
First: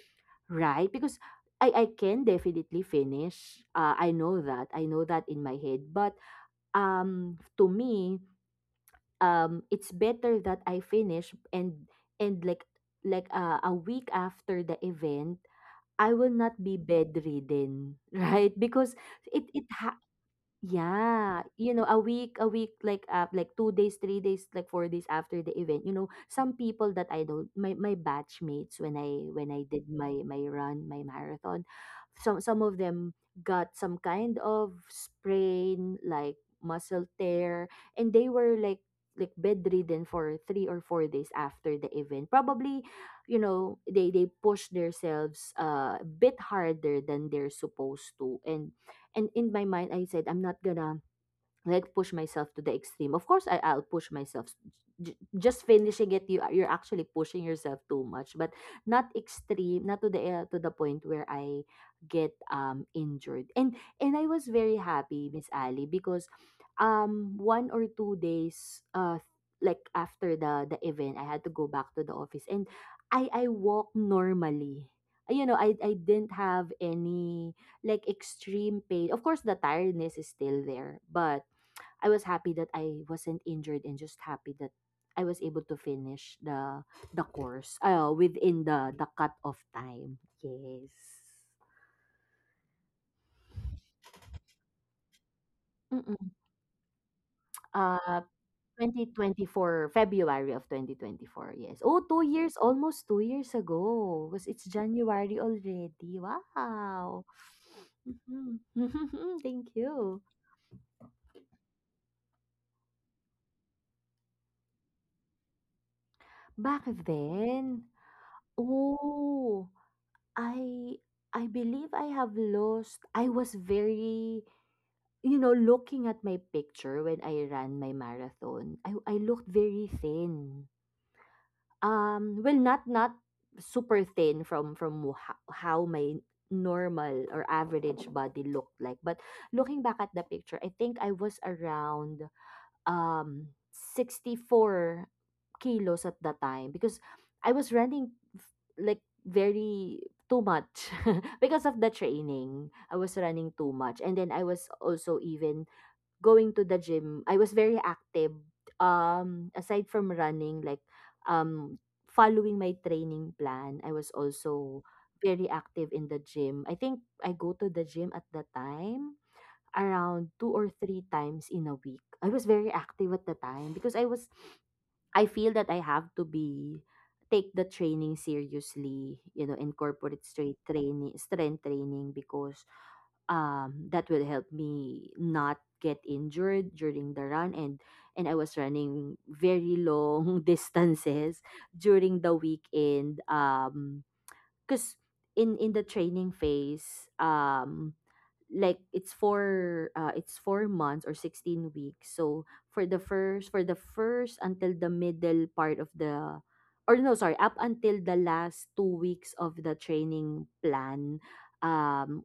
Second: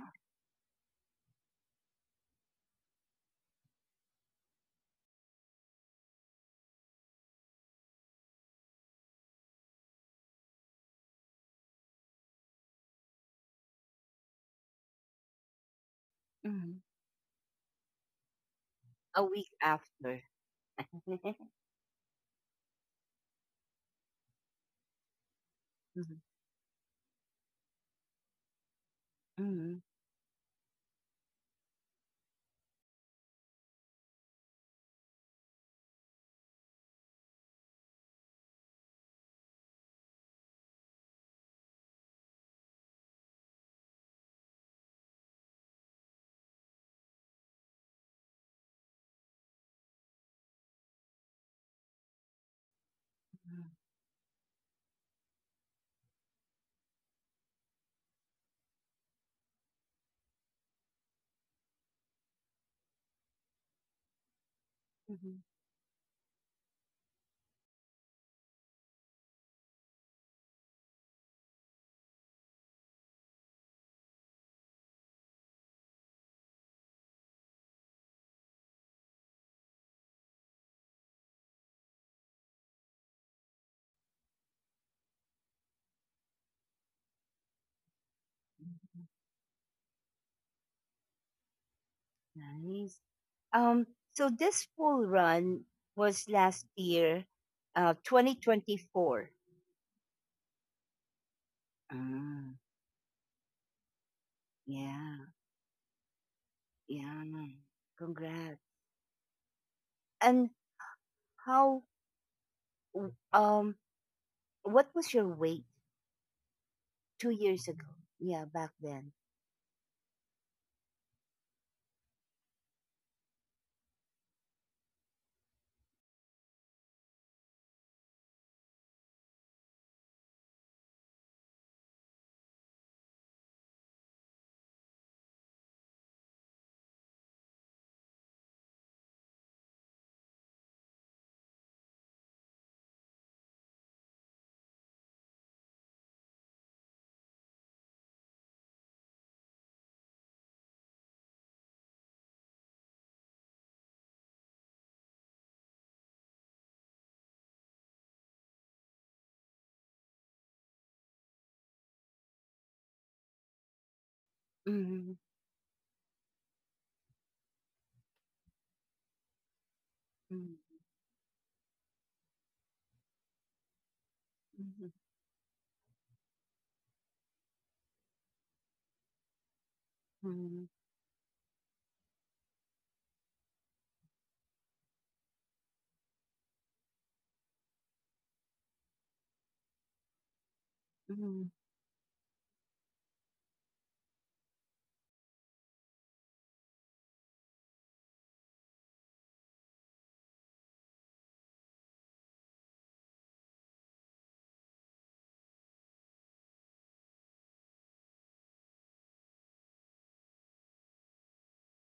S2: Right? Because I, I can definitely finish. Uh, I know that. I know that in my head. But, um, to me, um, it's better that I finish, and and like, like uh, a week after the event, I will not be
S1: mhm.
S2: bedridden, [LAUGHS] right? Because,
S1: A
S2: it
S1: week
S2: it ha-
S1: after. [LAUGHS]
S2: yeah, you know, a week, a week, like, uh, like, two days, three days, like four days after the event. You know,
S1: Mhm,
S2: some people that I know, my my batchmates, when I when I
S1: mhm,
S2: did my my run, my marathon, some some of them got some kind of sprain, like muscle tear, and they were like like bedridden for three or four days after the event. Probably, you know, they they push themselves, uh, a bit harder than they're supposed to, and and in my mind, I said, I'm not gonna like push myself to the extreme. Of course, I
S1: mhm,
S2: I'll push myself. J- just finishing it, you you're actually pushing yourself too much, but not extreme, not to the uh, to the point where I get um injured. And and I was very happy,
S1: mhm,
S2: Miss Ali, because um one or two days, uh like, after the the event, I had to go back to the office, and I I walk normally. You know, I I didn't have any like extreme pain. Of course, the tiredness is still there, but I was happy that I wasn't injured and just happy that I was able to finish the the course, uh, within the
S1: mhm.
S2: the cut off time. Yes.
S1: Nice. Um, so this full run was
S2: Mm-mm.
S1: last year, uh,
S2: Uh,
S1: twenty twenty-four.
S2: twenty twenty-four, February of twenty twenty-four. Yes. Oh, two
S1: Mm,
S2: years, almost two years ago. Was, it's
S1: yeah,
S2: January already?
S1: yeah.
S2: Wow.
S1: Congrats.
S2: Mhm. [LAUGHS] Thank you.
S1: And how, w- um, what was your weight
S2: Back
S1: two years
S2: then,
S1: ago? Yeah, back then.
S2: oh, I I believe I have lost. I was very you know, Looking at my picture when I ran my marathon, I I looked very thin. Um, well, not not super thin from from ho- how my normal or average body looked like, but looking back at the picture, I think I was around, um sixty-four kilos at the time because I was running, f- like, very too much [LAUGHS] because of the training. I was running too much, and then I was also even going to the gym. I was very active. Um, aside from running, like, um, following my training plan, I was also
S1: Mm-hmm.
S2: very active in the gym. I think I go to the gym at the time around two or three times in a week. I was very active at the time because I was, I feel that I have to be take the training seriously, you know, incorporate straight
S1: Mhm,
S2: training, strength training, because um that will help me not get injured during the run, and and I was running very long [LAUGHS] distances
S1: mhm,
S2: during the weekend, um cuz in in the training phase, um like, it's for, uh, it's four months or sixteen weeks. So for the first for the first until the middle part of the, or no, sorry, up until the last two weeks of the training plan, um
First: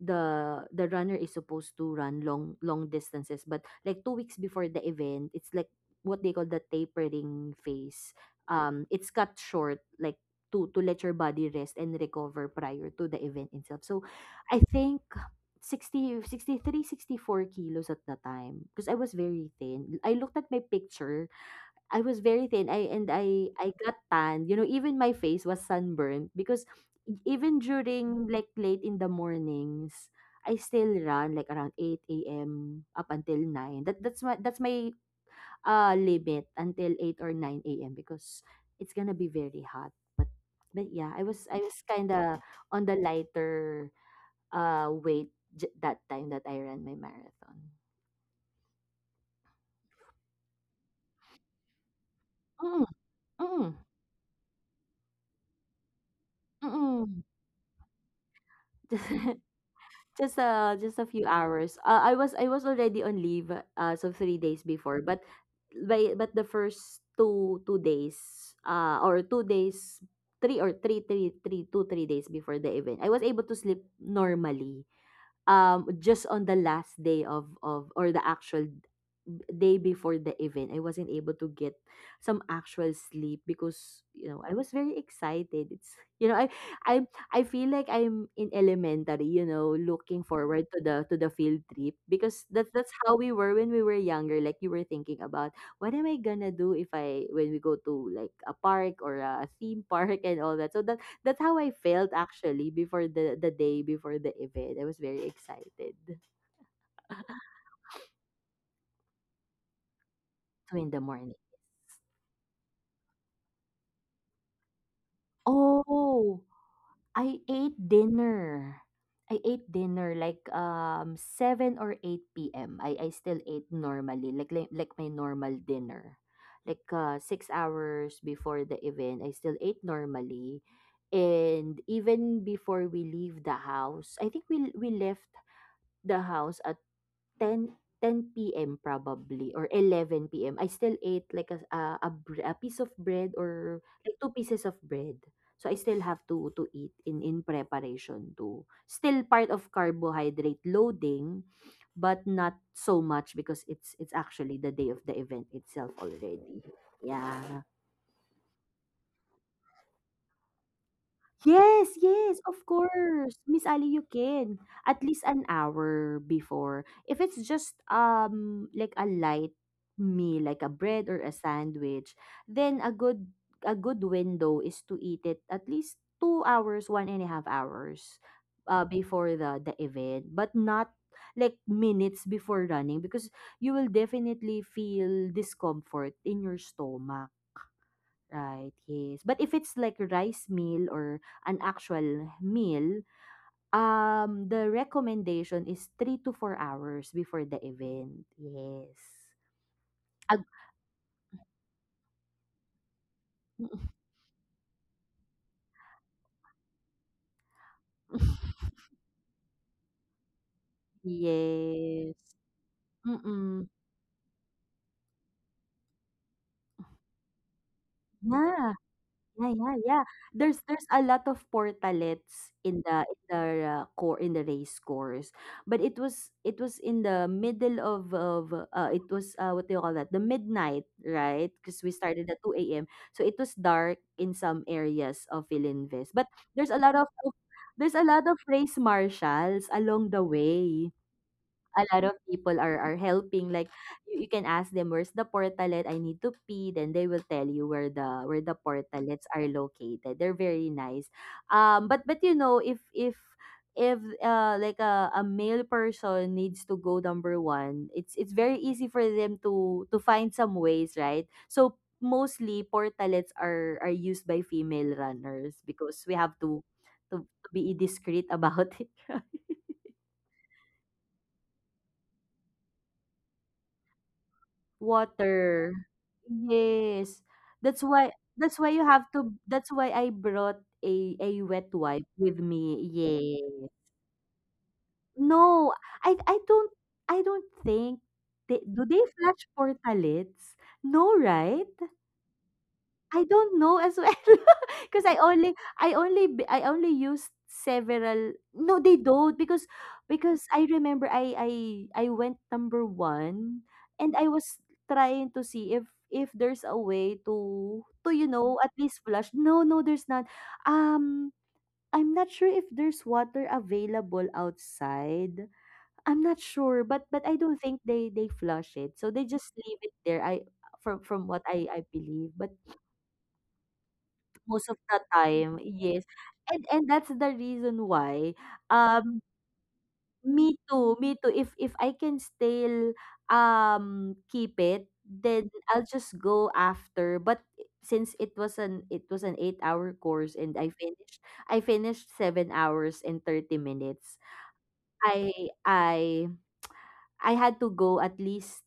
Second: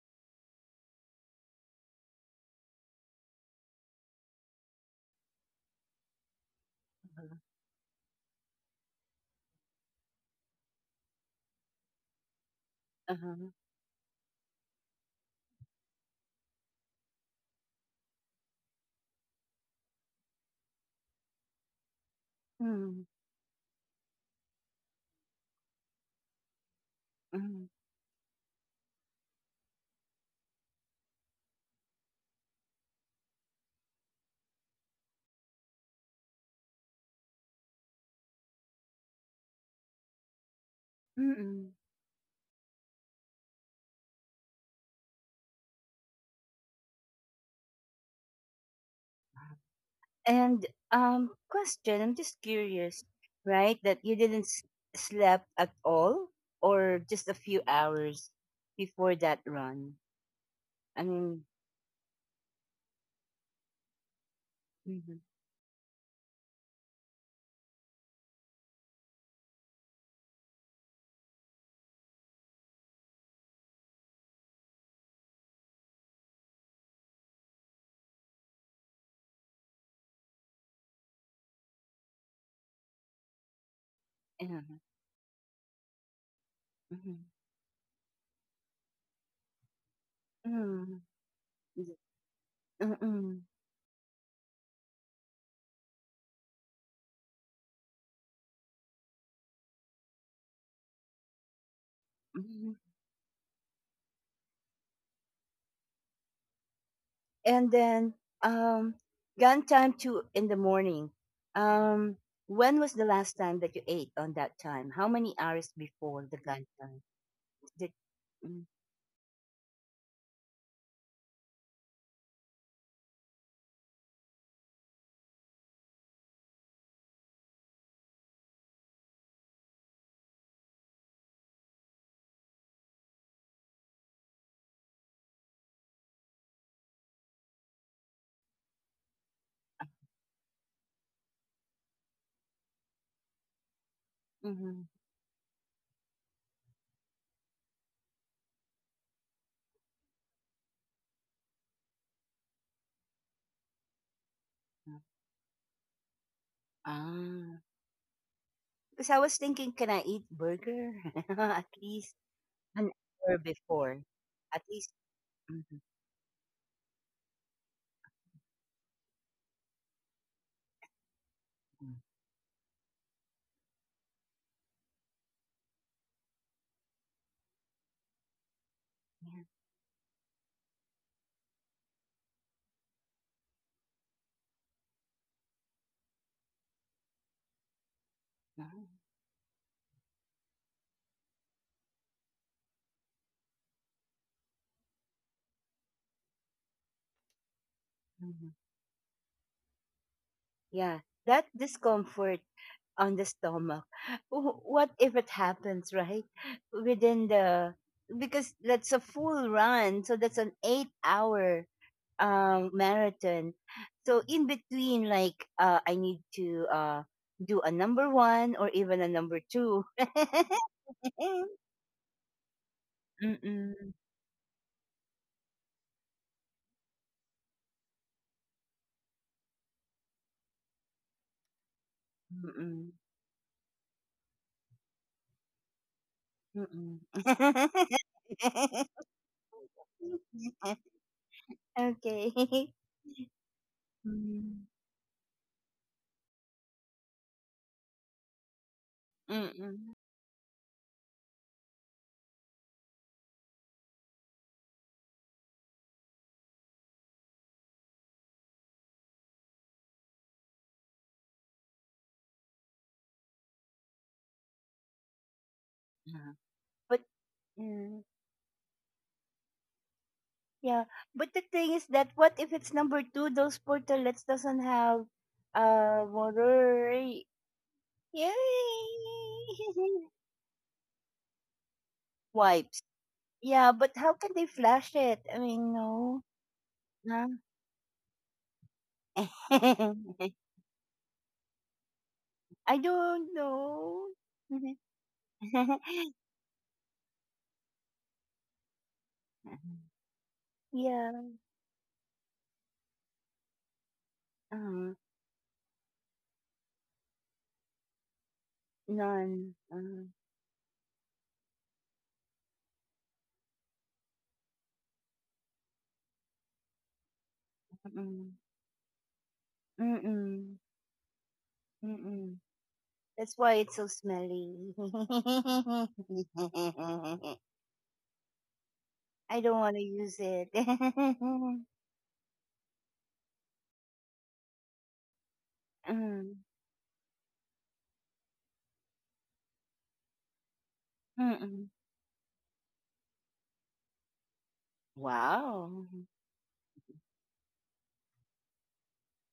S2: the the runner is supposed to run long long distances. But like, two weeks before the event, it's like what they call the
S1: uh-huh,
S2: tapering phase. Um it's cut short, like, to to let your body rest and recover prior to the event
S1: uh-huh,
S2: itself. So I think sixty sixty three sixty four kilos at the time because I was very thin. I looked at my picture. I was very thin. I and
S1: mhm,
S2: I I got tanned. You know, even my face was sunburned because e- even
S1: mhm,
S2: during like late in the mornings, I still run like around eight a m up until nine. That that's my that's my uh limit, until eight or nine a m, because it's gonna be very hot. But but yeah, I was I was
S1: mhm.
S2: kind of on the lighter uh weight, j- that time that I ran my marathon.
S1: And um, question, I'm just
S2: Mm,
S1: curious,
S2: mm,
S1: right? That you didn't s- slept at all, or
S2: mm.
S1: just a few hours before
S2: [LAUGHS]
S1: that run.
S2: Just a just a
S1: I
S2: few
S1: mean,
S2: hours. Uh, I was I was already on leave, uh so three days before, but
S1: mhm,
S2: by but the first two two days, uh or two days, three or three three three two three days before the event, I was able to sleep normally. Um just on the last day of of or the actual day before the event, I wasn't able to get some actual sleep because, you
S1: yeah,
S2: know, I was very excited. It's you know i i
S1: mhm,
S2: i feel like I'm in elementary, you know looking forward to
S1: mhm,
S2: the to the field
S1: is it-
S2: trip because
S1: uh,
S2: that's that's
S1: mm,
S2: how we were when we were younger. Like, you were thinking about what am I gonna do if I when we go to like a park or a theme park and all that. So that. That's how I felt,
S1: mhm.
S2: actually, before the the day before the event. I was very excited.
S1: And then um, gun time to in the morning.
S2: Two in the morning.
S1: Um, when was the last time that you ate on that time? How many hours before the gun?
S2: Oh,
S1: The
S2: I ate
S1: mm,
S2: dinner. I ate dinner like, um seven or eight p m I I still ate normally, like like, like my normal dinner. Like uh, six hours before the event, I still ate normally. And even before we leave the house, I think we we left the house ten 10 PM probably, or eleven p m. I still ate like a a a bre a piece of bread, or like
S1: mhm.
S2: two pieces of bread. So I still have to to eat in in preparation to, still part of carbohydrate loading, but not so much because it's it's actually the day of the event itself already.
S1: Ah,
S2: Yeah.
S1: because I was thinking, can I eat burger [LAUGHS] at least
S2: Yes,
S1: an
S2: yes, of
S1: hour
S2: course.
S1: before?
S2: Miss Ali,
S1: At
S2: you
S1: least,
S2: can. At
S1: mhm,
S2: least an hour before. If it's just um like a light meal, like a bread or a
S1: mhm.
S2: sandwich, then a good a good window is to eat it at least two hours, one and a half hours
S1: Yeah,
S2: uh before the the event, but not like minutes before running, because you will definitely feel discomfort in your stomach.
S1: ah,
S2: Right, yes. But if it's like rice meal or an actual meal, um, the recommendation is three to four hours before the
S1: mhm.
S2: event. Yes.
S1: Yeah,
S2: Ag-
S1: that discomfort on the stomach. [LAUGHS] Wh- What if it happens right within the, because that's a full
S2: [LAUGHS]
S1: run, so that's an eight hour um
S2: yes.
S1: marathon, so
S2: Mm-mm.
S1: in between like uh I need to uh do a number one or even a
S2: Yeah.
S1: number two.
S2: Yeah, yeah,
S1: [LAUGHS]
S2: yeah. There's there's a lot of portalets in the in
S1: Mm-mm.
S2: the uh, core in the race course, but it was it was in the middle of of uh, it was uh, what do you call that? The midnight, right? Because we started
S1: Mm-mm.
S2: at two a m. So it was dark in some areas of Ilinves, but
S1: Mm-mm.
S2: there's a lot of of-
S1: [LAUGHS]
S2: there's a lot of race marshals along the way,
S1: Okay.
S2: a lot of
S1: [LAUGHS]
S2: people are are helping. Like,
S1: Mm.
S2: you, you can ask them, where's the portalet, I need to pee, then they will tell you where the where the portalets
S1: Mm-mm.
S2: are located. They're very nice. Um but but you know, if if if uh like a, a male person needs to go number one, it's it's very easy for them to to find some ways, right? So mostly portalets are are used by female runners,
S1: Yeah.
S2: because we have
S1: But
S2: to to,
S1: mm,
S2: to be discreet about it. [LAUGHS]
S1: yeah, but the thing is that what if it's number two, those portalets doesn't have uh
S2: Water.
S1: water,
S2: Yes. That's why
S1: yay.
S2: that's why you have to
S1: [LAUGHS]
S2: that's why I brought a a wet wipe
S1: Wipes.
S2: with me.
S1: Yeah, but how
S2: Yeah.
S1: can they flash it? I mean,
S2: No,
S1: no.
S2: I I
S1: Huh?
S2: don't I don't think they— do they flash
S1: [LAUGHS]
S2: portalets? No, right?
S1: I don't
S2: I
S1: know.
S2: don't know as well, [LAUGHS] because I only I only b I only used several. No, they don't, because
S1: [LAUGHS]
S2: because
S1: Yeah.
S2: I remember I I I went number one, and I
S1: Uh,
S2: was trying to see if if there's a way to to, you know, at
S1: none.
S2: least flush.
S1: Uh,
S2: No, no, there's not. Um, I'm not sure if there's water available outside. I'm not sure, but but I don't
S1: mm-mm.
S2: think they they flush it. So they just leave
S1: Mm-mm.
S2: it there, I from from what I
S1: Mm-mm.
S2: I believe. But
S1: That's why it's so smelly.
S2: most of the time, yes. And
S1: [LAUGHS]
S2: and that's the reason why
S1: I don't want to
S2: um
S1: use it.
S2: me
S1: [LAUGHS]
S2: too, me too. If if I can still um keep it, then
S1: Mm,
S2: I'll just go after. But since it was an it was an eight hour course and I
S1: mm-mm.
S2: finished I finished seven hours and thirty minutes.
S1: Wow.
S2: I I I had to go at least,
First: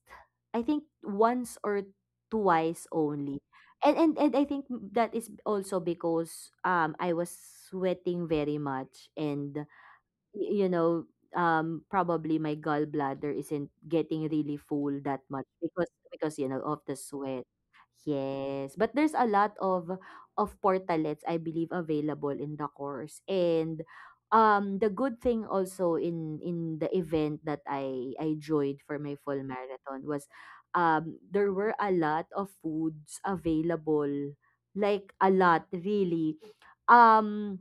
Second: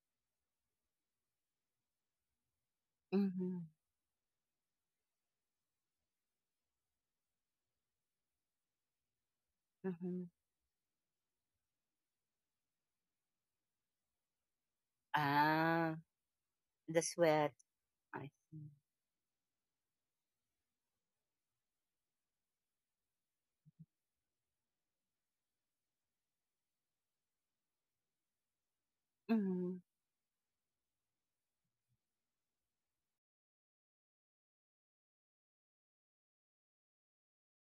S2: I think, once or twice only.
S1: Mm-hmm.
S2: And and and I think that is also because um I was sweating very much, and
S1: Mm-hmm.
S2: y- you know, um probably my gallbladder isn't getting really full that much, because
S1: Ah,
S2: because you know, of the
S1: the
S2: sweat.
S1: sweat. I see.
S2: Yes, but there's a lot of of portalets, I believe, available in the course. And um the good thing also in in the event that I I joined for my full
S1: Mm-hmm.
S2: marathon was um there were a lot of foods available. Like, a lot, really. Um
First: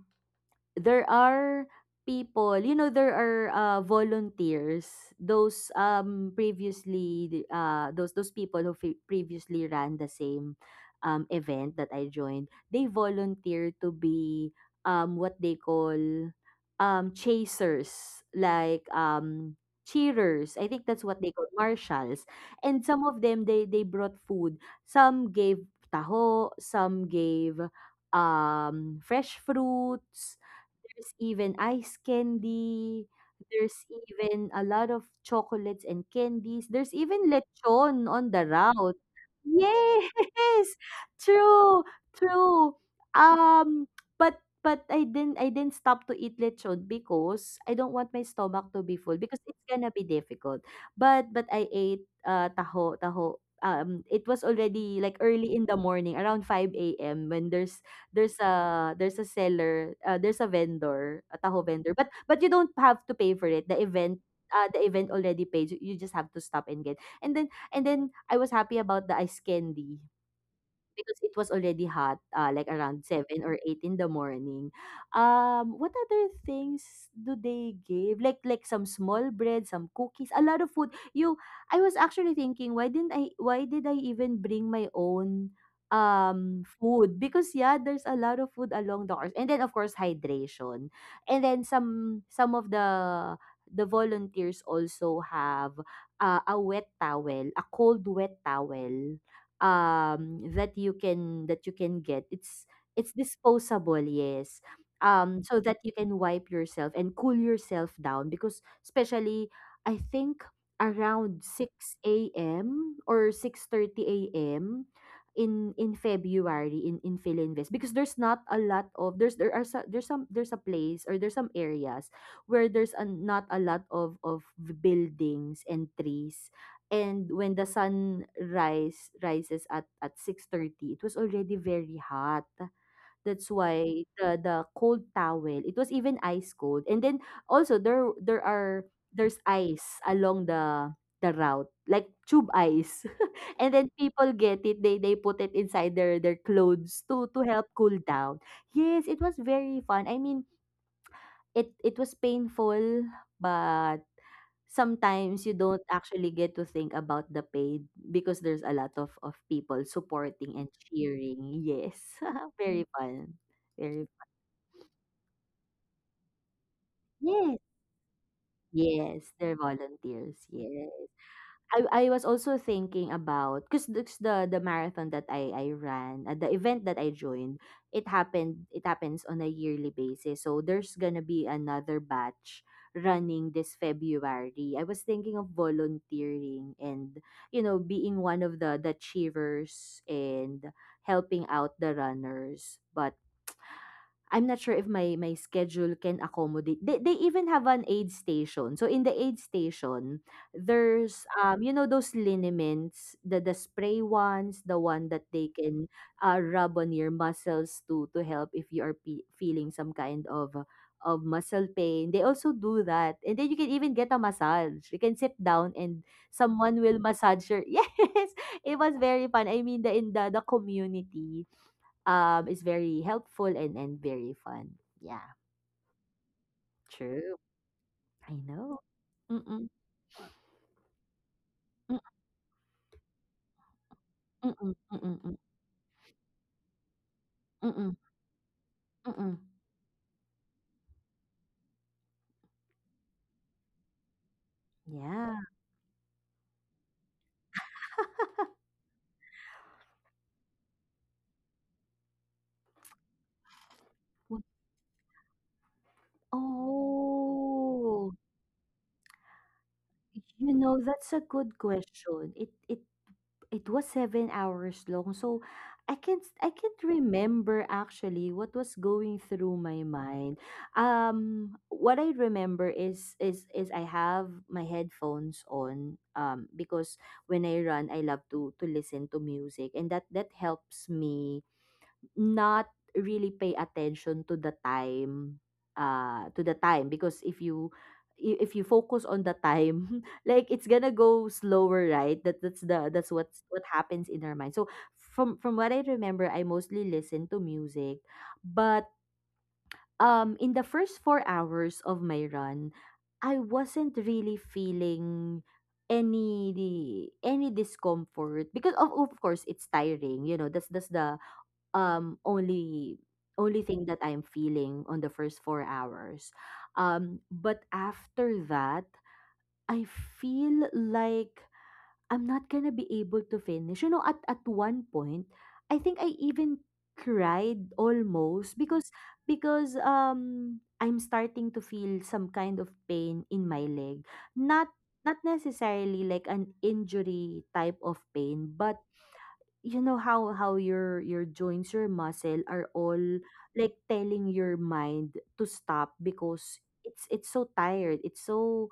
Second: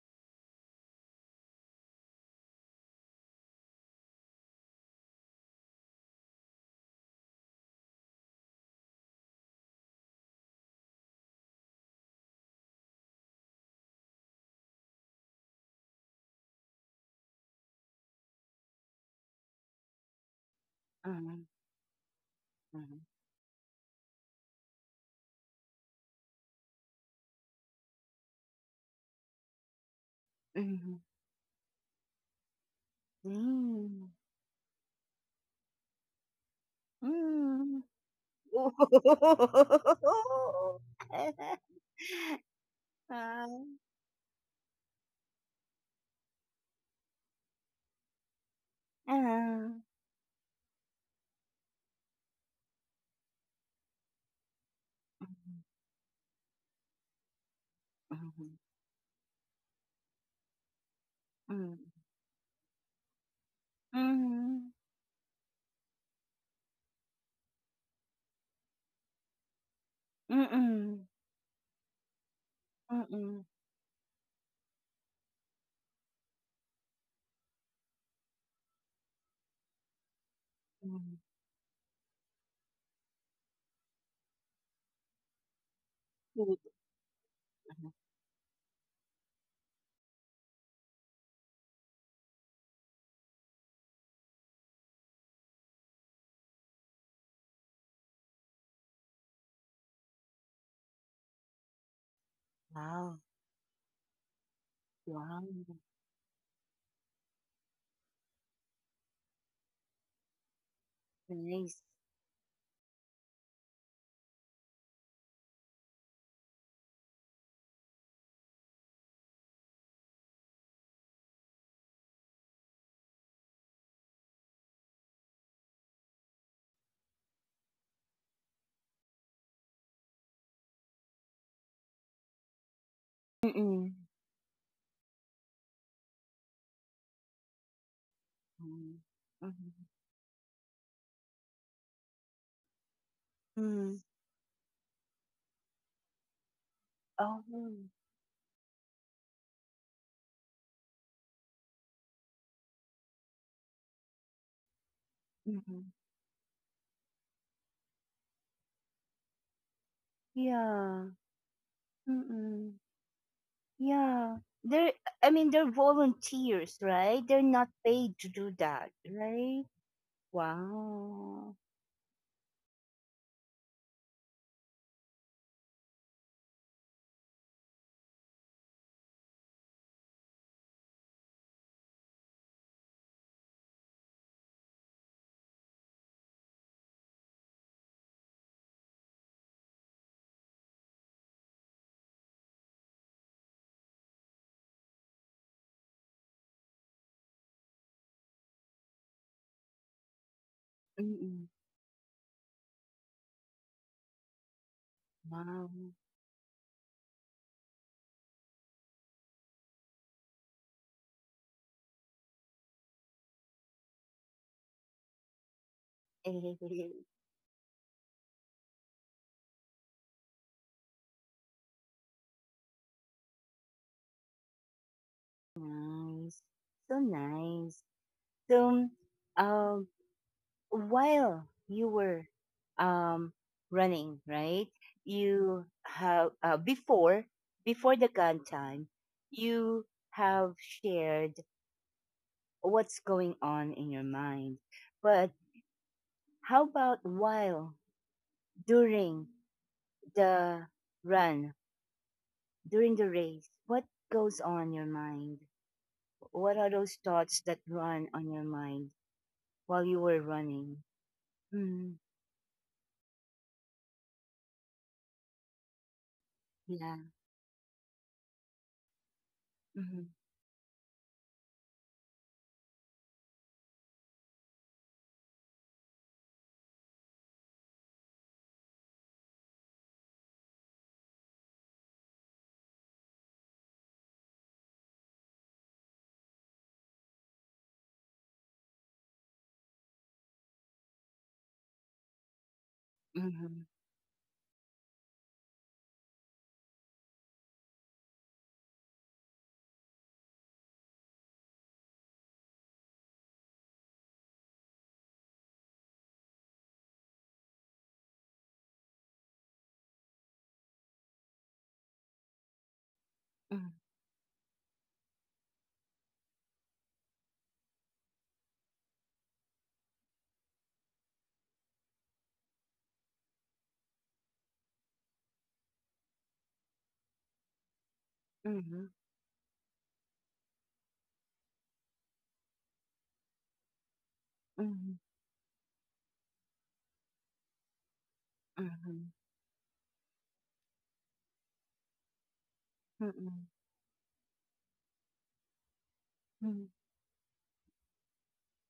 S2: there are People, you know, there are uh, volunteers, those um previously uh those those people who fe- previously ran the same um event that I joined. They volunteer to be um what they call um chasers, like um cheerers. I think that's what they
S1: Mm-hmm.
S2: call marshals. And
S1: Mm-hmm.
S2: some of them, they they brought food. Some gave taho, some gave um fresh fruits,
S1: 嗯
S2: there's even ice candy. There's
S1: 嗯
S2: even a lot of chocolates and candies. There's even
S1: 嗯，
S2: lechon on the
S1: 哦呵
S2: route.
S1: 呵呵呵呵
S2: Yes, [LAUGHS]
S1: 呵，[LAUGHS] 嘿嘿，
S2: true, true.
S1: 啊
S2: Um, but but I didn't I didn't stop to eat lechon because I don't want my stomach to be
S1: 啊，
S2: full, because it's gonna be difficult. But but I ate uh taho taho. Um, it was already like early in the morning, around five a m, when there's
S1: 嗯
S2: there's
S1: 哼
S2: a there's a seller, uh, there's a vendor, a taho
S1: 嗯
S2: vendor. But but you don't have to pay for it. The event—
S1: 嗯
S2: Uh,
S1: 嗯
S2: the event already paid. You you just have to stop and get. And then And then I was happy about the ice candy,
S1: 嗯嗯
S2: because it was already hot, uh, like around
S1: 嗯嗯
S2: seven or eight in the morning. Um, what other things do they give? Like like some small bread, some cookies, a lot of food.
S1: 嗯
S2: You— I was actually thinking, why didn't I why did I even bring my own um food? Because yeah,
S1: 嗯，
S2: there's a lot of food along the course. And then of course, hydration. And then some some of the the volunteers also have uh, a wet towel, a cold wet towel um that you can that you can get. it's
S1: 哇，
S2: it's disposable, yes,
S1: 哇哦
S2: um so that you can wipe yourself and cool yourself down, because especially I think around
S1: ，nice，
S2: six a.m or six thirty a m in in February in in Philinvest, because there's not a lot of there's there are so, there's some there's a place, or there's some areas where there's a, not a lot of of buildings and trees, and when the sun rise rises at at six thirty, it was already very hot.
S1: 嗯
S2: That's
S1: 嗯
S2: why the the cold towel, it was even ice cold. And then also there there are
S1: 嗯
S2: there's
S1: 嗯嗯
S2: ice along the the route, like tube ice. [LAUGHS] And then
S1: 嗯，
S2: people get it, they they put it inside their their clothes to
S1: 哦
S2: to help cool down. Yes, it was very fun. I mean, it it was painful, but sometimes you
S1: 嗯
S2: don't
S1: 嗯，
S2: actually get to think about the paid, because there's a lot of of people supporting and
S1: 呀，
S2: cheering. Yes,
S1: 嗯
S2: [LAUGHS]
S1: 嗯。
S2: very fun. Very—
S1: Yeah. They're, I mean, they're volunteers, right? They're
S2: yes,
S1: not paid to do that,
S2: yes, they're
S1: right?
S2: volunteers, yes.
S1: Wow.
S2: I I was also thinking about, because the the marathon that I I ran, at the event that I joined, it happened— it happens on a yearly basis. So there's gonna be another batch running this February. I was thinking of volunteering, and you know, being one of the the cheerers, and helping out the runners. But I'm not sure if my my schedule can accommodate. They they even have an aid station. So in the aid station, there's
S1: Mm-mm.
S2: um you know, those liniments, the the spray ones, the one that they
S1: Wow.
S2: can uh, rub on your muscles to to help if you are pe feeling some kind of uh, of muscle pain. They also do that. And then you can even get a massage. You can sit down, and
S1: [LAUGHS]
S2: someone will
S1: Nice.
S2: massage your— [LAUGHS] Yes. It was very fun. I mean, the— in the the community, um, it's very helpful, and, and very fun. Yeah,
S1: So
S2: true.
S1: nice.
S2: I know.
S1: So,
S2: Mm-mm,
S1: um, while you
S2: mm-mm,
S1: were um, running, right?
S2: mm-mm, mm-mm,
S1: You have, uh, before, before
S2: mm-mm,
S1: the gun time,
S2: mm-mm.
S1: you have shared what's going on in your mind. But
S2: Yeah.
S1: how about while during the run, during the race? What
S2: Wh-
S1: goes on your mind? What are those thoughts that run
S2: Oh,
S1: on your mind while you were
S2: you know,
S1: running?
S2: that's a good
S1: Mm,
S2: question. It it It was seven hours long, so I can't I can't
S1: yeah.
S2: remember actually what was going through my
S1: Mm-hmm.
S2: mind. Um, what I remember is is is I have my headphones on, um because when I run, I love to to listen to music, and that that helps me not really pay attention to the time, uh, to the time because if you i- if you focus on the time, [LAUGHS] like, it's gonna go slower, right? That that's the that's what's
S1: Mm-hmm.
S2: what happens in our mind. So from from what I remember, I mostly listen to music, but um in the first four hours of my run, I wasn't really feeling any any discomfort, because of of course, it's tiring, you know. That's that's the um only only thing that I'm feeling on the first four hours. Um but after that, I feel like I'm not going to be able to finish. You know, at at one point, I think I even cried, almost,
S1: Mm-hmm.
S2: because because um I'm starting to feel some kind of pain in my leg. Not
S1: Mm-hmm.
S2: not necessarily like an injury type of pain, but
S1: Mm-hmm.
S2: you know how how your your joints, your muscle are all
S1: Mm-hmm.
S2: like telling your mind to stop, because
S1: Mm-hmm.
S2: it's it's so tired, it's so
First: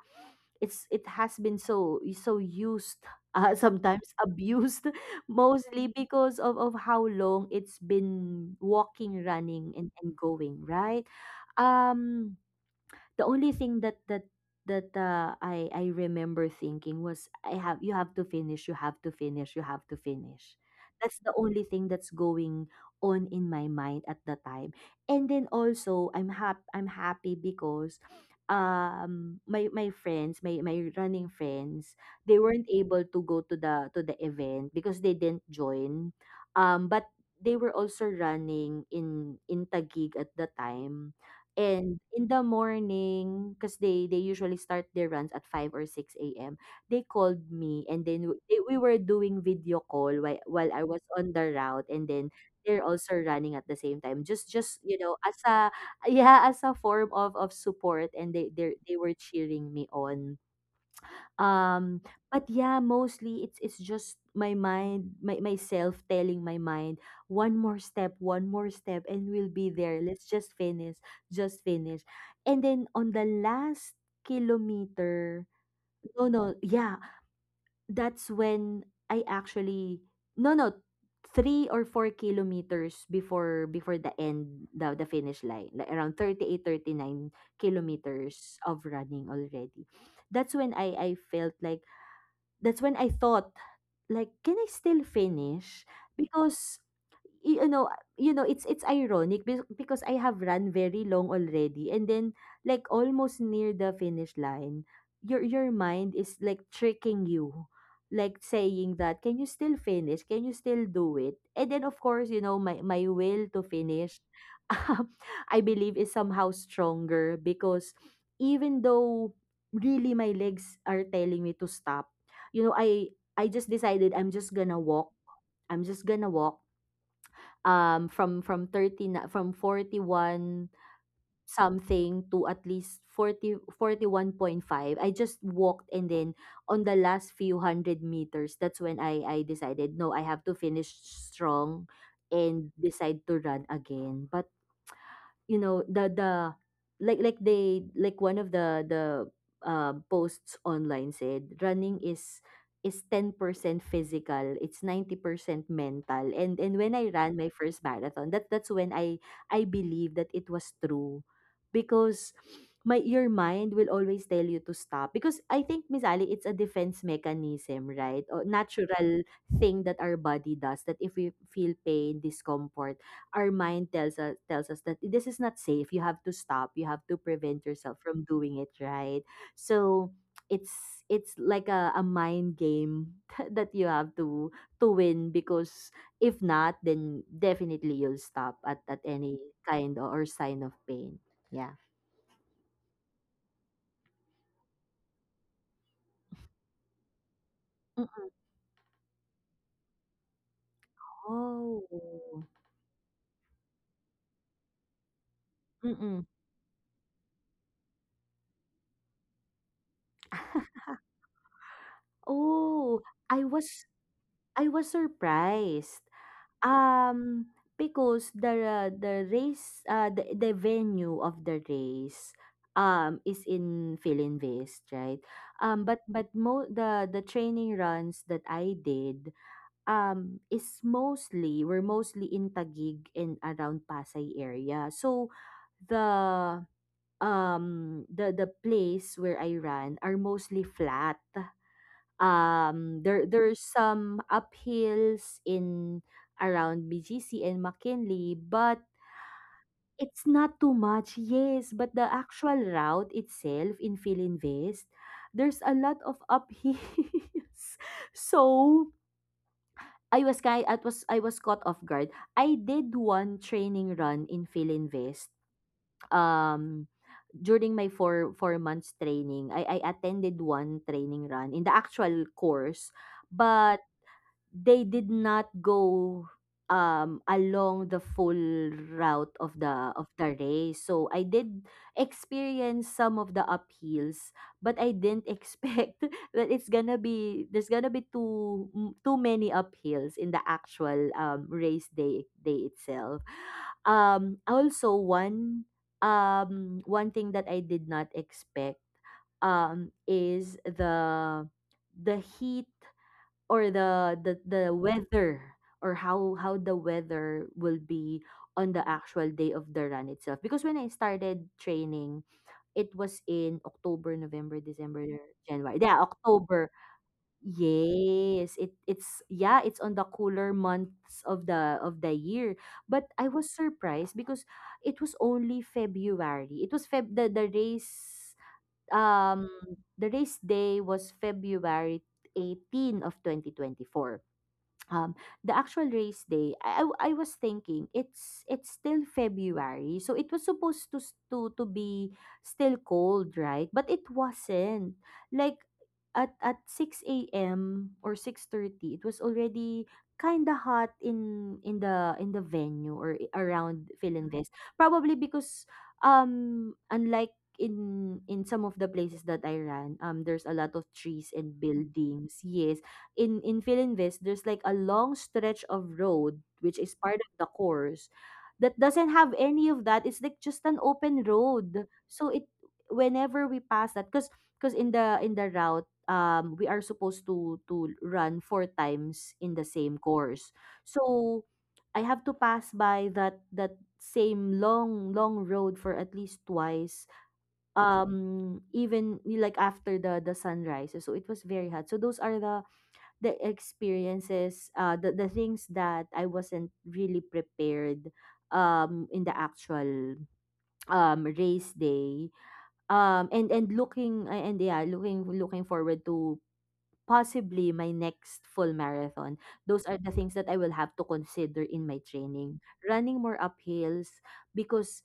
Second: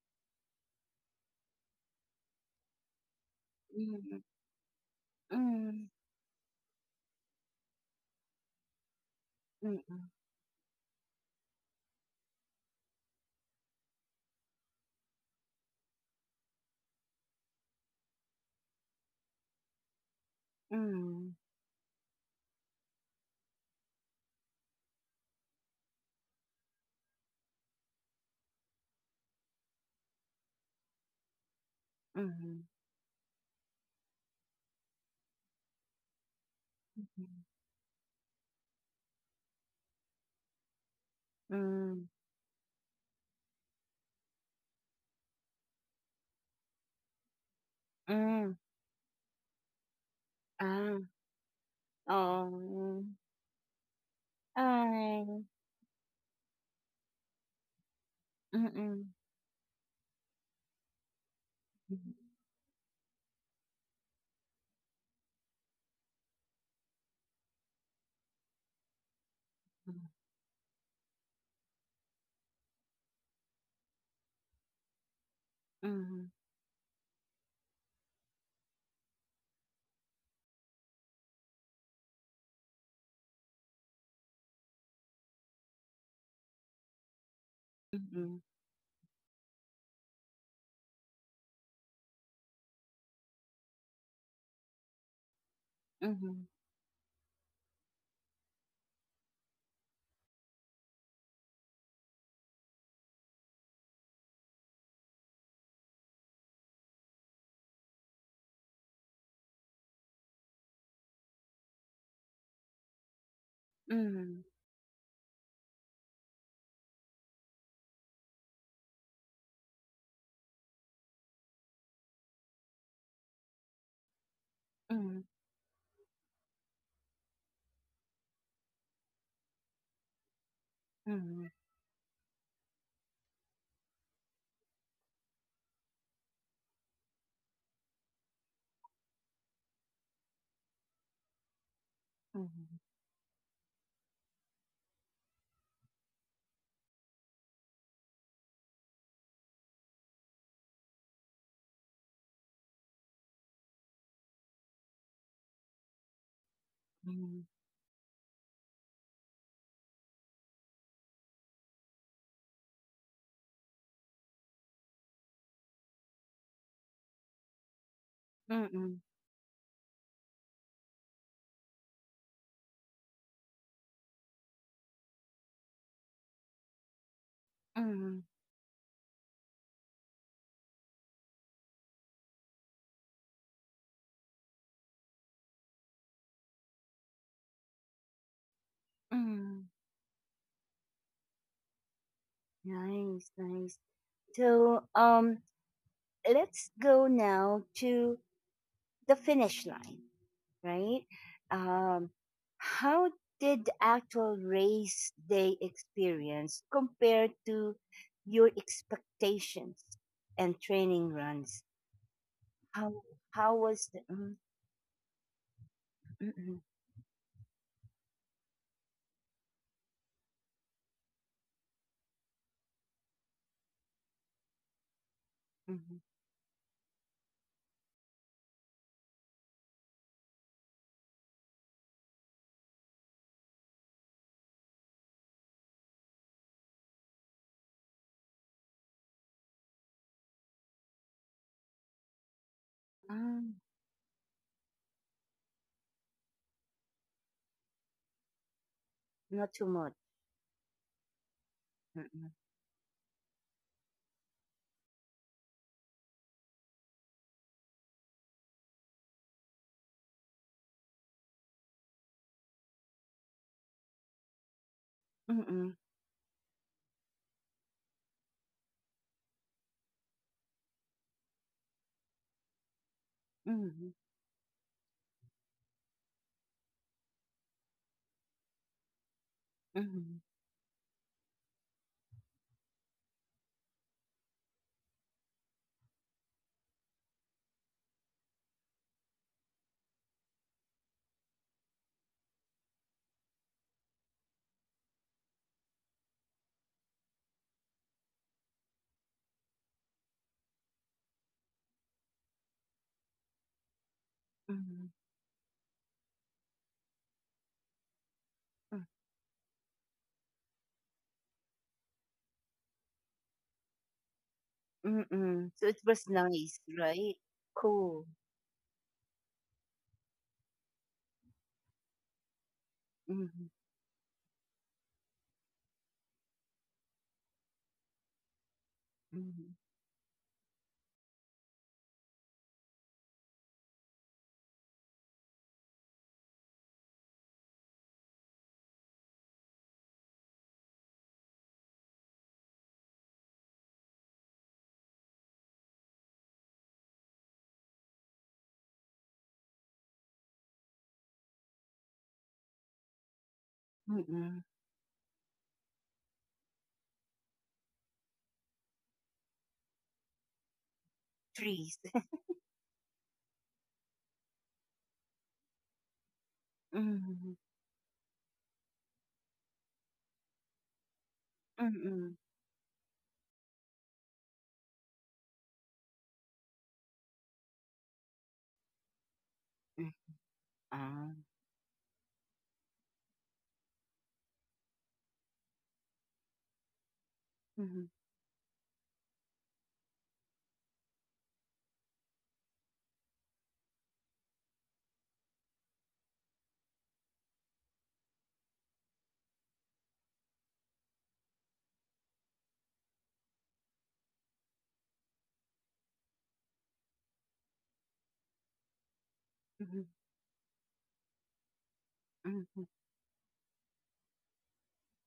S2: it's it has been so so used, uh, [LAUGHS]
S1: Mm-hmm.
S2: sometimes
S1: Mm-hmm.
S2: abused, [LAUGHS]
S1: Mm-hmm.
S2: mostly because of of how long it's been walking, running, and and going, right? Um the only thing that that that uh, I I remember thinking was, I have— you have to finish, you have to finish, you have to finish. That's the only thing that's going on in my mind at the time. And then also I'm hap- I'm happy because um my my friends, my my running friends, they
S1: Mm-hmm.
S2: weren't able to go to the to the event because they didn't join. Um but they were also running in in Taguig at the time and
S1: Mm,
S2: in the morning, because they they usually start their runs at five or six a m. They called me and then w-
S1: mm,
S2: they, we were doing video call while, while I was
S1: ah,
S2: on the route and then they're
S1: oh,
S2: also running at the same time. Just
S1: I,
S2: just, you know, as
S1: mm,
S2: a yeah, as a form of of support and they they they were
S1: mm,
S2: cheering me on. Um, but yeah, mostly it's it's just my mind, my myself telling my mind, one more step, one more step, and we'll be there.
S1: mm,
S2: Let's just finish, just finish. And then on the last kilometer, no,
S1: mm,
S2: no, yeah, that's when I actually no, no, three or four kilometers before before the end, the the finish line, like around thirty eight, thirty nine
S1: mhm,
S2: kilometers of running already. That's when I I felt like that's when I thought like, can I still finish?
S1: mhm,
S2: Because y- you know, you know, it's it's ironic be- because I have run very long already, and then like almost near the finish line, your your mind is like tricking you, like saying that, can you still finish? Can you still do it? And then of course, you know, my my will to finish,
S1: mhm,
S2: [LAUGHS] I believe is somehow stronger because even though really my legs are telling me to stop, you know, I I just decided I'm just gonna walk.
S1: mhm,
S2: I'm just gonna walk um from from thirty na from forty one
S1: mhm,
S2: something to at least forty forty one point five. I just walked and then on the last few hundred meters, that's when I I decided, no, I have to finish strong and
S1: mhm,
S2: decide to run again. But you know the the like like they like one of the the uh, posts online said running is is ten percent physical, it's ninety percent mental. and and when I ran my
S1: mhm,
S2: first marathon, that that's when I I believe that it was true because my your mind will always tell you to stop because I think, Miss Ali, it's a defense mechanism, right? Or
S1: mhm,
S2: natural thing that our body does, that if we feel pain, discomfort, our mind tells us tells us that this is not safe. You have to stop. You have to prevent yourself from
S1: mhm,
S2: doing it, right? So it's it's like a, a mind game [LAUGHS] that you have to to win because if not, then definitely you'll stop at, at any
S1: mhm.
S2: kind o- or sign of pain. Yeah.
S1: Nice, nice. So, um, let's go now to
S2: Mm.
S1: the finish line, right? Um,
S2: Oh.
S1: how did the actual race day
S2: Mm-mm.
S1: experience compare to your expectations and
S2: [LAUGHS]
S1: training runs?
S2: Oh,
S1: How
S2: I
S1: how
S2: was
S1: was the? Mm,
S2: I was surprised.
S1: mm, mm,
S2: Um, because the the race, uh, the the venue of the race, um, is in Philinvest, right? Um,
S1: mm.
S2: but but mo the the training runs that I did, um, is mostly were mostly in Taguig and around Pasay area. So, the um the the place where I ran are mostly flat. Um there
S1: Ah,
S2: there's some uphills in around B G C and McKinley, but
S1: not too much.
S2: it's not too much, yes, but the actual route itself in Philinvest, there's a lot of uphills, [LAUGHS] so I was kind I was I was caught off guard. I did one training run in Philinvest.
S1: Mm,
S2: um During my four four months training, I I attended one training run in the actual course, but
S1: mhm,
S2: they did not go um along the full route of the of
S1: mhm,
S2: the race. So I did experience some of the uphills, but I didn't expect [LAUGHS] that it's gonna be there's gonna be too m- too many uphills in the actual um race day day itself. Um also one um one thing that I did not expect um is the the heat or the the the
S1: mhm,
S2: weather or how how the weather will be on the actual day of the run itself, because when I started training, it was in October, November,
S1: mm,
S2: December,
S1: mm. So it
S2: January, yeah,
S1: was nice,
S2: October,
S1: right? Cool.
S2: yes, it it's, yeah, it's on the cooler months of the of the year. But I
S1: Mhm,
S2: was surprised because it was only February. It was Feb the, the race, um
S1: mhm,
S2: the race day was February eighteenth of twenty twenty-four. um the actual race day, I, I w- I was thinking, it's it's still February, so it was supposed to s- to to be still cold, right? But it wasn't, like, at at six a m or six thirty, it was already kind of hot in in the in the venue, or i- around
S1: mm.
S2: Philinvest. Probably because um unlike in in some of the places that I ran, um there's a lot of trees and
S1: Trees. [LAUGHS]
S2: buildings, yes. in in Philinvest, there's like a long stretch of road which is part of
S1: Mhm,
S2: the course that doesn't have any of that. It's like just an open road.
S1: mm,
S2: So it whenever we pass that, because because in the in the route, um, we are supposed to to run four times in the
S1: mm.
S2: same course.
S1: Ah.
S2: So I have to pass by that that same long long road for at least twice.
S1: Mhm,
S2: Um even like after the the sunrise. So it was very hot. So those are the the experiences, uh, the, the things that I wasn't really prepared um, in the actual um, race day. Um, and, and looking, and yeah, looking, looking forward to possibly my next full marathon.
S1: mhm,
S2: Those are the things that I will have to consider in my training.
S1: mhm,
S2: Running more uphills because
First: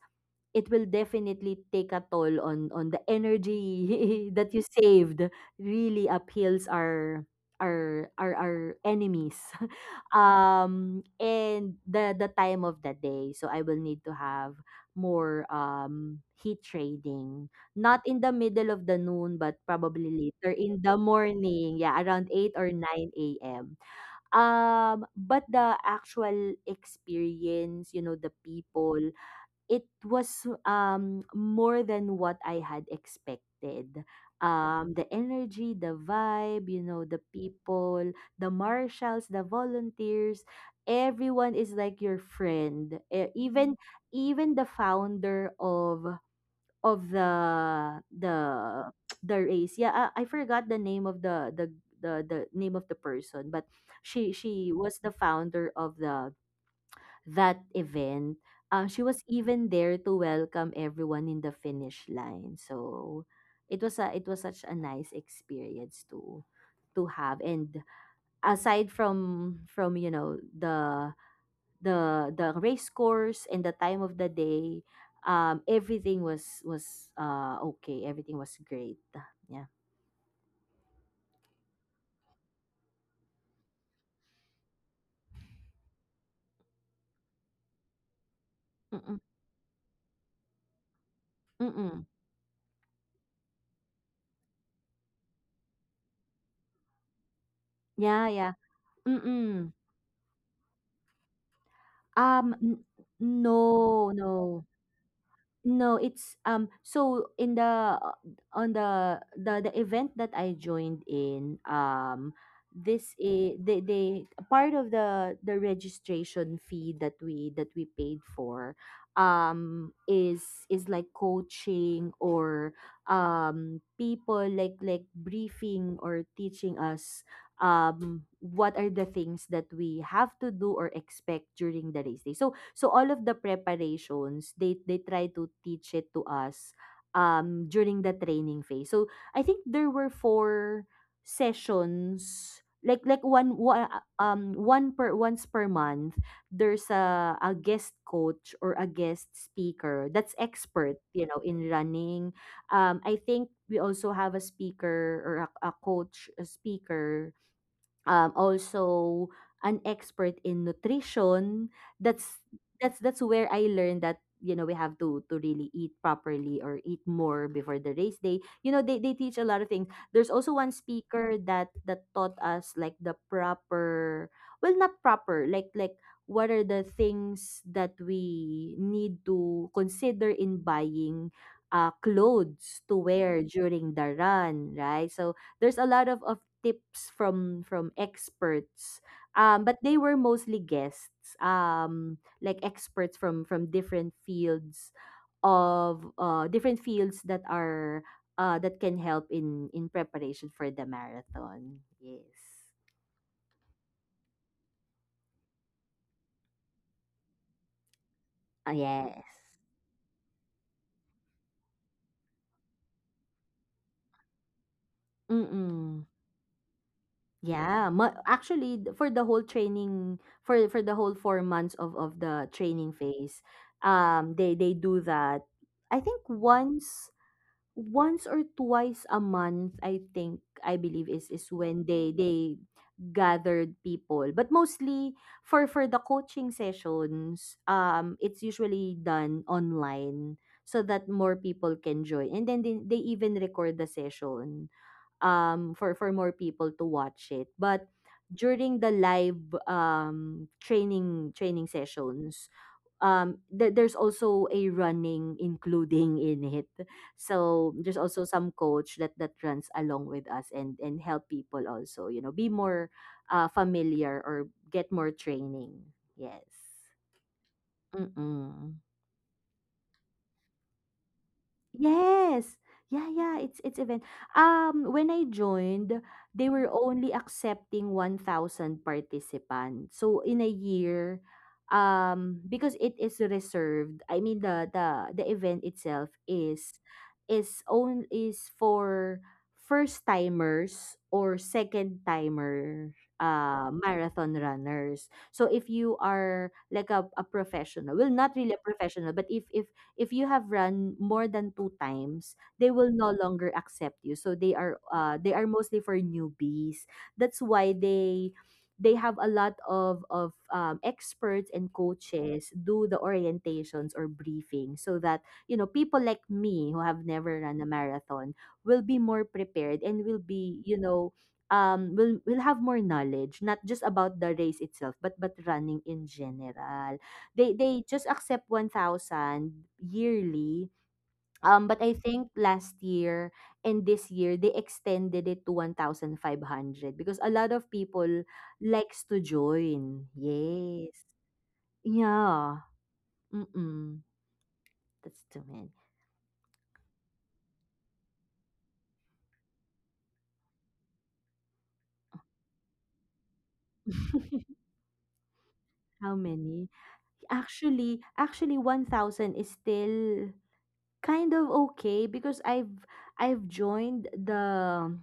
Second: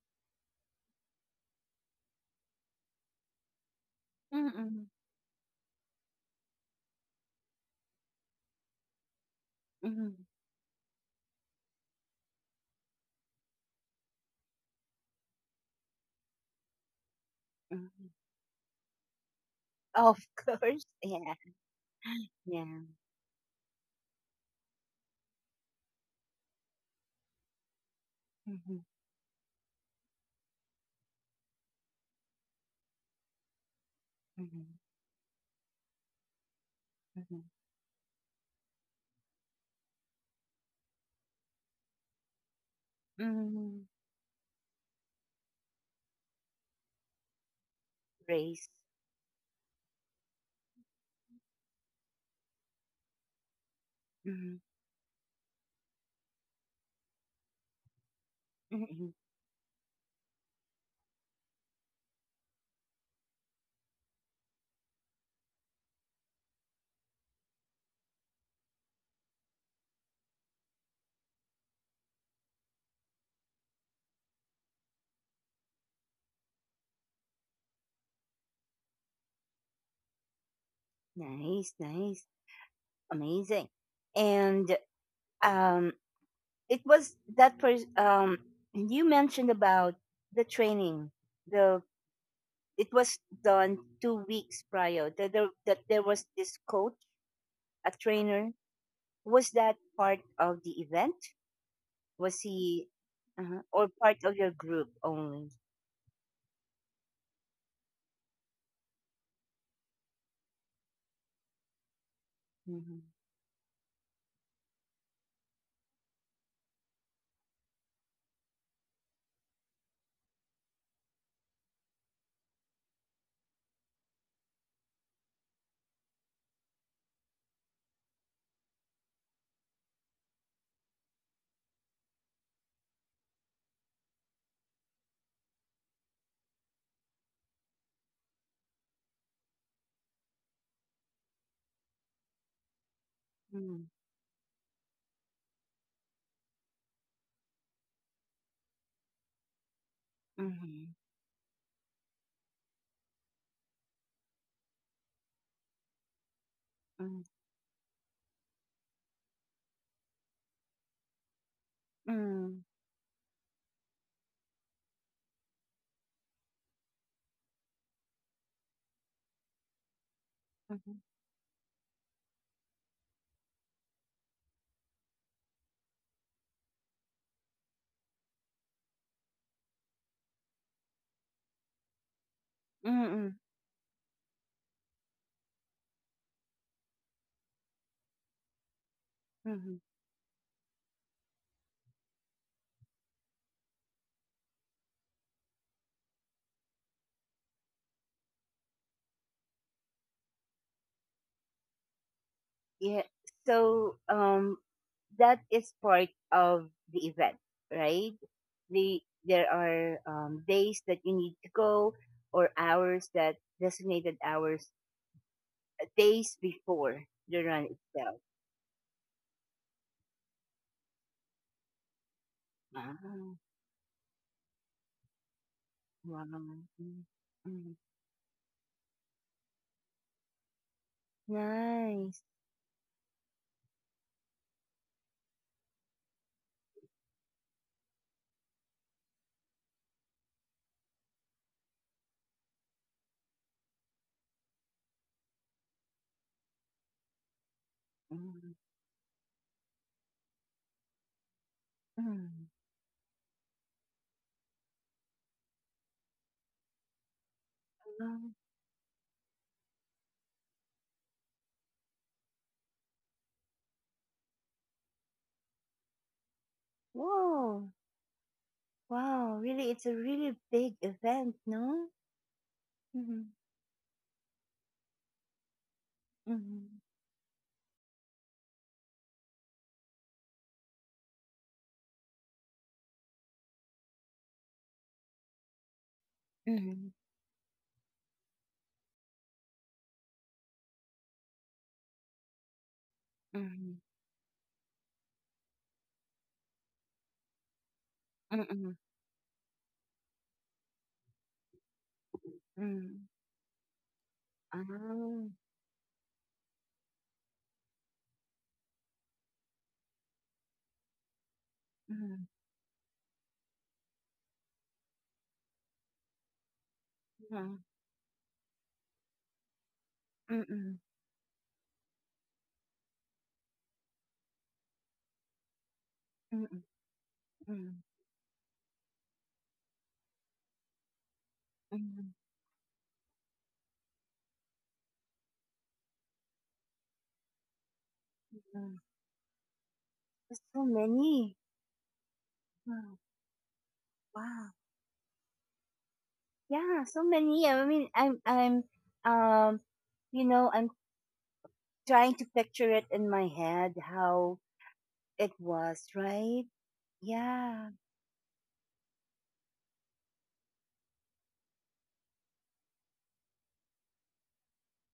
S2: it will definitely take a toll on on the energy [LAUGHS] that you
S1: mm,
S2: saved, really appeals our our our, our enemies. [LAUGHS]
S1: mhm,
S2: Um and the the time of the day. So I will need to have more um heat trading, not
S1: mm.
S2: in the middle of the noon, but probably
S1: Of
S2: later in
S1: course.
S2: the
S1: [LAUGHS] Yeah.
S2: morning, yeah, around eight
S1: Yeah.
S2: or nine a.m. Um but the actual experience, you know, the
S1: Mhm,
S2: people, it was um more than what I had expected.
S1: mhm,
S2: Um, the energy, the vibe, you know, the
S1: mhm,
S2: people, the marshals, the volunteers, everyone is like your friend. E- Even
S1: mm.
S2: even the founder of of the the
S1: Race.
S2: [TSK] the race. Yeah, I, I forgot the name of the the the the name of the person, but she
S1: Mhm,
S2: she was the founder of the that event. Um, she
S1: mhm.
S2: was even there to welcome everyone in the finish line. So it was a, it was such a nice experience to to have. And aside from from you know, the the the race course and the time of the day, um, everything was was uh okay. Everything was great. Yeah.
S1: Nice, nice. Amazing. And um it was that person, um
S2: Mm-mm.
S1: you mentioned about the training, the
S2: Mm-mm.
S1: it was done two weeks prior, that there, that there was this coach, a
S2: Yeah. Yeah.
S1: trainer. Was
S2: Mm-mm.
S1: that part of the event?
S2: Um.
S1: Was
S2: n-
S1: he, uh or
S2: no.
S1: part of
S2: No.
S1: your group only?
S2: No, it's um so in the uh, on the the the event that I joined in, um this
S1: Mm-hmm.
S2: is they, they part of the the registration fee that we that we paid for um is is like coaching or um people like like briefing or teaching us um what are the things that we have to do or expect during the race day. So so all of the preparations, they they try to teach it to us um during the training phase. So I think there were four sessions, like like one, one
S1: Mm-hmm.
S2: um one per once per month. There's a, a guest coach or a guest speaker that's expert, you know, in running. um I think we also have a speaker or a, a coach, a
S1: Mm-hmm.
S2: speaker, um, also an expert in nutrition. That's
S1: Mm-hmm.
S2: that's that's where I learned that, you know, we have to to really eat properly or eat more before the race day. You know, they, they teach a lot of things. There's also one
S1: Mm-hmm.
S2: speaker that that taught us like the proper, well, not proper, like like what are the things that we need to consider in buying uh, clothes to
S1: Mm-hmm.
S2: wear during the run, right? So there's a lot of, of tips from from experts. Um but
S1: Mm-hmm.
S2: they were mostly guests, um like experts from from different fields of uh different fields that are uh that can help in in preparation for the marathon, yes.
S1: Yeah. So um, that is part of the event, right?
S2: Ah,
S1: The
S2: yes.
S1: there are um, days that you need to go, or hours, that designated hours, uh,
S2: Mm-mm.
S1: days before the run
S2: Yeah, ma-
S1: itself.
S2: actually th- for the whole training, for for the whole four months of of the training phase,
S1: Ah,
S2: um they they do that. I think
S1: wow. Mm,
S2: once.
S1: mm.
S2: Once or twice a month, I think, I believe is is when they
S1: Nice.
S2: they gathered people. But mostly for for the coaching sessions, um it's usually done online so that more people can join. And then they, they even record the session um for for more people to watch it. But
S1: Mm,
S2: during the live um training training sessions,
S1: mm.
S2: um th- there's also a running including in it. So there's
S1: Wow.
S2: also some coach that that runs along with us and and help people also, you know, be more uh familiar or get more training, yes.
S1: Whoa.
S2: Mm.
S1: Wow. Really, it's a really big event, no?
S2: Yes. Yeah,
S1: Mm-hmm.
S2: yeah, it's it's event. Um, when I joined, they were
S1: Mm-hmm.
S2: only accepting one thousand participants. So in a year, um, because it is reserved. I mean the the the event itself is
S1: Mm-hmm.
S2: is own is for first timers or second timer uh marathon runners. So if you are like a, a professional, well not really a
S1: Mm-hmm.
S2: professional, but if if if you have run more than two times, they will
S1: Mm-hmm.
S2: no longer accept you. So they are uh
S1: Ah,
S2: they are mostly for newbies. That's why they they have a lot of of um, experts and
S1: mhm, mhm,
S2: coaches do the orientations or briefing so that you know people like me who have never
S1: mm,
S2: run a marathon will be more prepared and will be you know um will will have more knowledge not just about the race itself but but running in
S1: mm,
S2: general. they
S1: mm, hmm,
S2: they just accept one thousand yearly. Um, but I think last year and this year they extended it to fifteen hundred because a lot of people
S1: mm.
S2: likes to join.
S1: There's so
S2: Yes.
S1: many.
S2: Yeah.
S1: Wow,
S2: Mm-mm.
S1: wow.
S2: That's too many.
S1: Yeah, so many. I mean, I'm, I'm, um, you know, I'm trying to picture it in my head how
S2: [LAUGHS]
S1: it was,
S2: How
S1: right?
S2: many?
S1: Yeah.
S2: Actually, actually one thousand is still kind of okay because I've I've joined the.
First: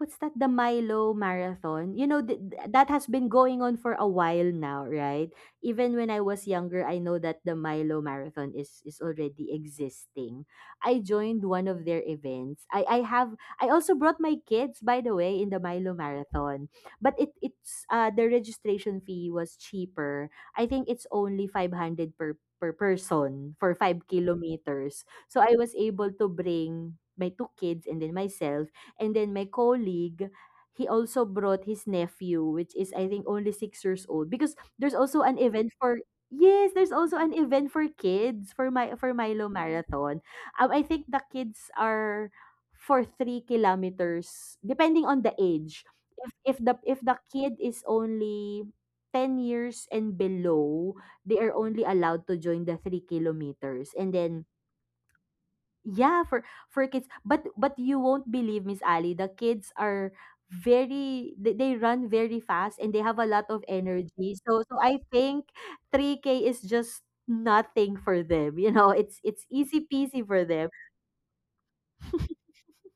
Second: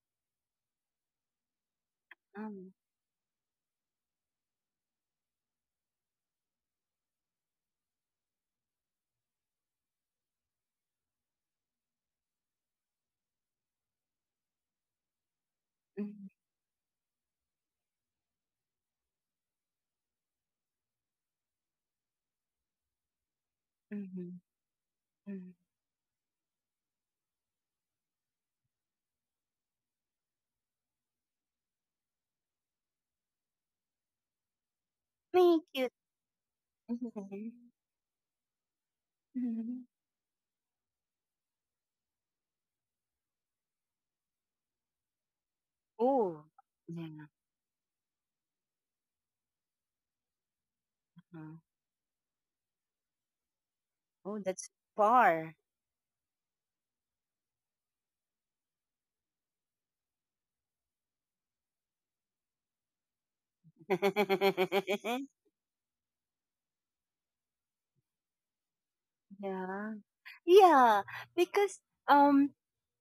S2: What's that? The Milo Marathon? You know, th- th-
S1: Um,
S2: that has been going on for a while now, right? Even when I was younger, I know that the Milo Marathon is is already existing. I joined one of their events. I I have I also brought my kids, by the way, in the Milo
S1: mm,
S2: Marathon. But it it's uh the registration fee was cheaper. I think it's only five hundred per per person for five
S1: mm,
S2: kilometers. So
S1: mm.
S2: I was able to bring my two kids and then myself and then my colleague, he also brought his nephew, which is I think only six years old, because there's also an
S1: Thank
S2: event
S1: you.
S2: for yes, there's also an
S1: Mhm,
S2: event for kids for my for Milo
S1: mhm.
S2: Marathon. Um, I think the kids are for three kilometers, depending on the age.
S1: Oh,
S2: If if the if the
S1: yeah.
S2: kid is only ten years and below, they
S1: uh,
S2: are only allowed to join the three kilometers. And
S1: Oh,
S2: then
S1: that's far.
S2: yeah, for for kids. But but you won't believe, Miss Ali, the kids are very they, they run very fast and they have a lot of energy. So so I
S1: [LAUGHS]
S2: think three K is just nothing for them. You know, it's it's easy
S1: Yeah.
S2: peasy for them.
S1: Yeah, because um,
S2: [LAUGHS]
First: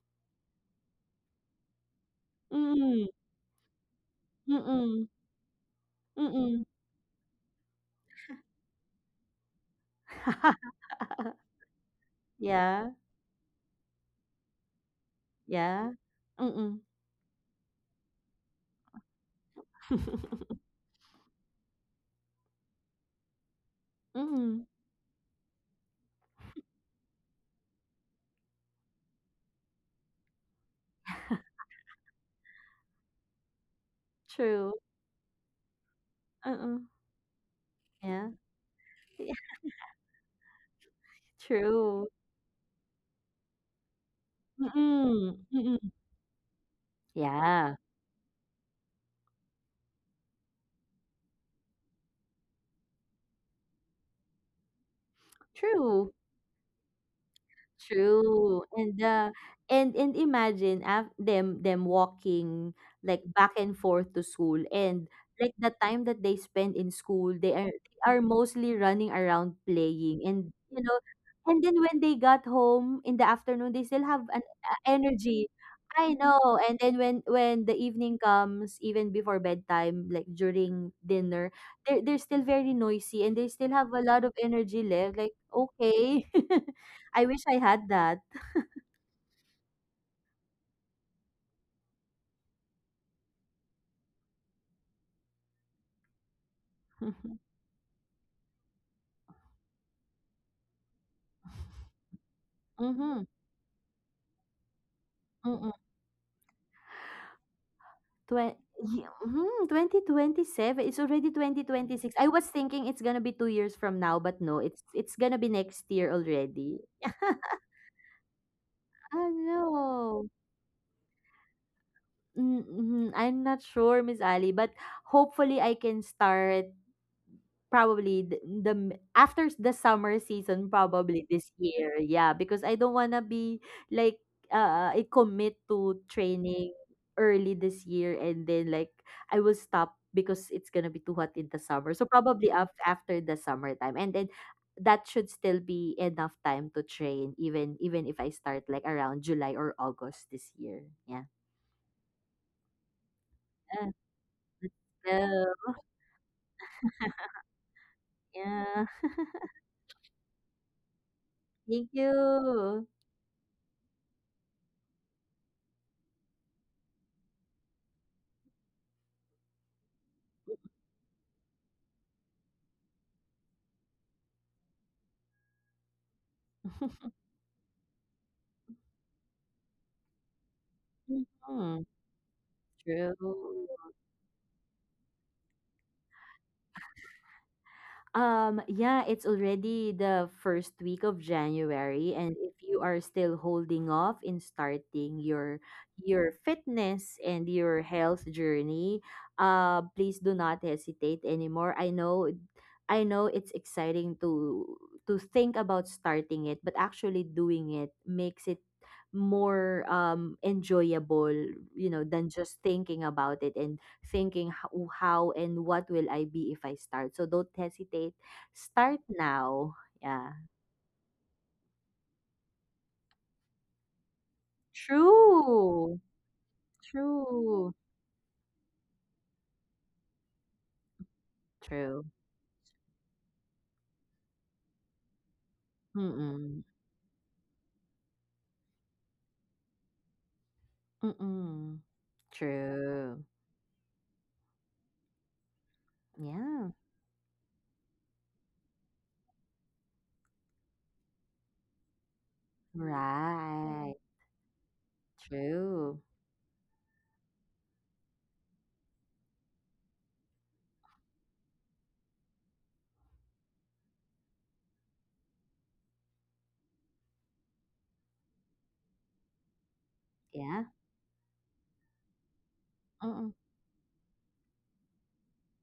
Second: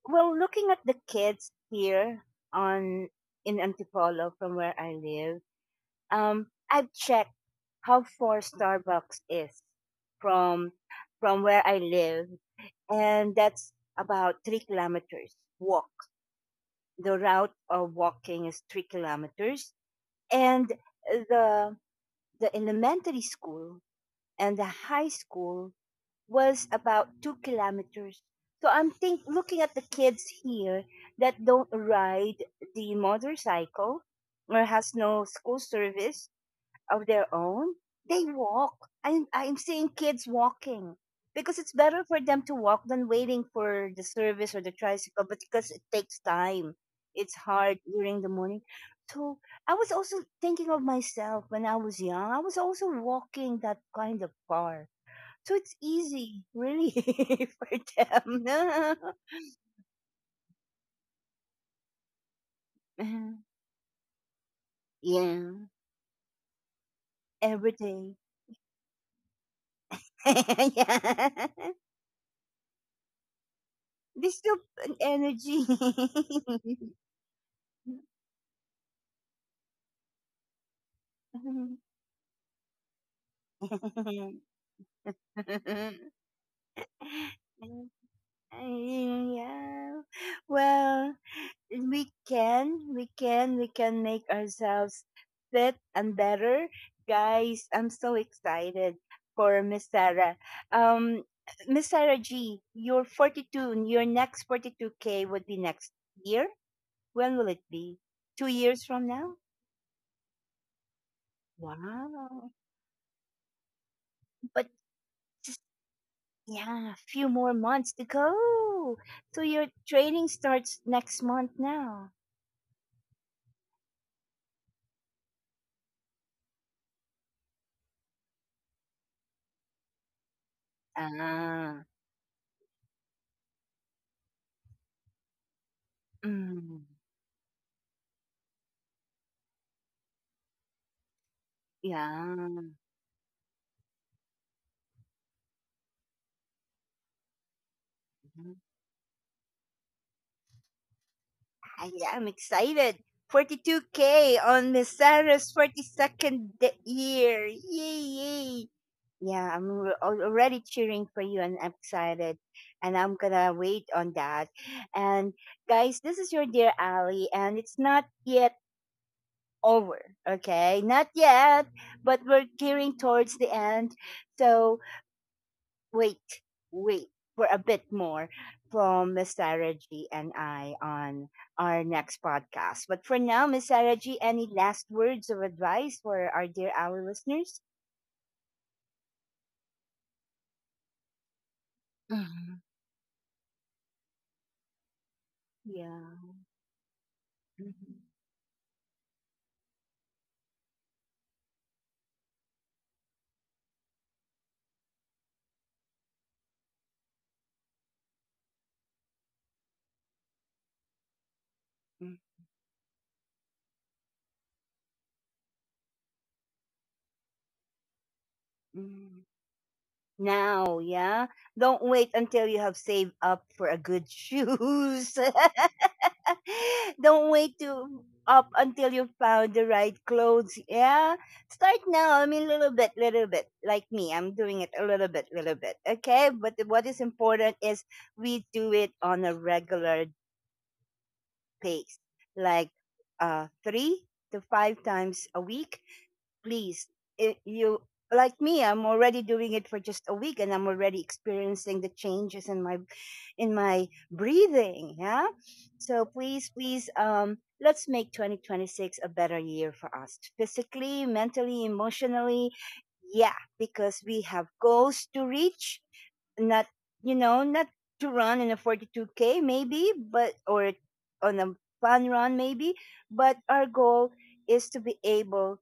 S1: well, looking at the kids here,
S2: Mm,
S1: on in Antipolo, from where I
S2: mm-mm,
S1: live, um,
S2: mm-mm.
S1: I've checked how far Starbucks is from
S2: [LAUGHS]
S1: from where I live,
S2: Yeah,
S1: and that's about three kilometers walk.
S2: yeah. Mm-mm.
S1: The route of walking is three kilometers,
S2: [LAUGHS]
S1: and the the elementary school and the
S2: Mm-mm.
S1: high school was about two kilometers. So I'm think looking at the kids here that don't ride the motorcycle or
S2: True.
S1: has no school service
S2: Uh-uh.
S1: of their own. They
S2: Yeah.
S1: walk. I'm I'm
S2: [LAUGHS]
S1: seeing kids walking because it's better
S2: True.
S1: for them to walk than waiting for the service or the tricycle. But
S2: Mm-mm.
S1: because it
S2: Mm-mm.
S1: takes time, it's hard
S2: Yeah.
S1: during the morning. So I was also thinking of myself when I was young. I was also walking that kind of far, so it's
S2: True.
S1: easy, really, [LAUGHS] for them.
S2: True. And uh and and imagine af- them them walking like back
S1: [LAUGHS]
S2: and forth to school and
S1: Yeah,
S2: like the time that they spend in school they are
S1: every
S2: they
S1: day.
S2: are mostly running around playing, and
S1: [LAUGHS]
S2: you know,
S1: Yeah,
S2: and then when they got home in the afternoon they still have
S1: there's
S2: an
S1: still
S2: uh,
S1: an
S2: energy.
S1: energy.
S2: I know, and then when when the evening comes, even before bedtime, like during dinner they're, they're still very noisy and they still have a lot of energy left, like okay. [LAUGHS] I wish I
S1: [LAUGHS]
S2: had that.
S1: Yeah. Well, we can, we can, we can make ourselves fit and better.
S2: [LAUGHS]
S1: Guys, I'm so excited for Miss Sarah. Um, Miss Sarah G, your
S2: Mhm.
S1: forty-two, your next forty-two K would be
S2: Mm.
S1: next year. When will it be? Two
S2: Twen
S1: years from
S2: ye
S1: now?
S2: mhm, twenty twenty-seven. It's already twenty twenty-six. I was
S1: Wow.
S2: thinking it's gonna be two years from now, but no,
S1: But
S2: it's it's gonna be
S1: just,
S2: next year already.
S1: yeah, a few more
S2: [LAUGHS]
S1: months to go.
S2: Ah,
S1: So your training
S2: no.
S1: starts next month now.
S2: Mm, mhm. I'm not sure, Miss Ali, but hopefully I can start. Probably the, the m- after s- the summer season, probably this
S1: Ah,
S2: year. Yeah, because I don't wanna be like uh I commit to training
S1: mm,
S2: early this year and then like I will stop because it's gonna be too hot in the summer. So
S1: yeah.
S2: probably
S1: Mm-hmm.
S2: af- after the summertime, and then that should still be enough time to train, even even if I start like around July or August this year. Yeah.
S1: I am excited.
S2: Uh,
S1: forty-two K on Misaro's
S2: So
S1: forty-second d- year. Yay, yay.
S2: yeah.
S1: Yeah,
S2: [LAUGHS]
S1: I'm al- already cheering for you, and I'm
S2: Thank
S1: excited.
S2: you.
S1: And I'm gonna wait on that. And guys, this is your dear Ali, and it's not yet over, okay? Not yet, but we're gearing towards the end. So wait, wait
S2: [LAUGHS]
S1: for a bit more from Miss Sarah G and I on our
S2: Mhm.
S1: next podcast. But
S2: True.
S1: for now, Miss Sarah G, any last words of advice for our dear our listeners?
S2: Um, yeah, it's already the first week of January, and if
S1: Mhm.
S2: you are still holding off in starting your
S1: Yeah.
S2: your fitness and your
S1: Mhm.
S2: health journey, uh, please do not hesitate anymore. I know, I know it's exciting to to think about starting it, but actually doing it makes it more um enjoyable, you know,
S1: Mm,
S2: than just thinking about it and thinking how, how and what will I be if I start. So don't hesitate. Start
S1: mm.
S2: now. Yeah.
S1: Now, yeah. Don't wait until you have saved up for a good shoes. [LAUGHS]
S2: True.
S1: [LAUGHS] Don't wait
S2: True.
S1: to up until you found the right clothes. Yeah. Start
S2: True.
S1: now. I mean, little bit, little bit. Like me, I'm doing it a little bit, little bit. Okay. But
S2: Mm-mm.
S1: the- what is important is we do it on a regular
S2: Mm-mm.
S1: pace, like
S2: True.
S1: uh, three to five times a week.
S2: Yeah.
S1: Please, if you, like me, I'm already doing it for just a week, and I'm already experiencing the changes in my in my
S2: Right.
S1: breathing. Yeah.
S2: True.
S1: So please, please, um, let's make twenty twenty-six a better year for us, physically, mentally, emotionally. Yeah, because we have goals to reach. Not you know not to run in a forty-two K maybe, but
S2: Yeah.
S1: or on a fun run maybe.
S2: Mm-mm.
S1: But our goal is to be able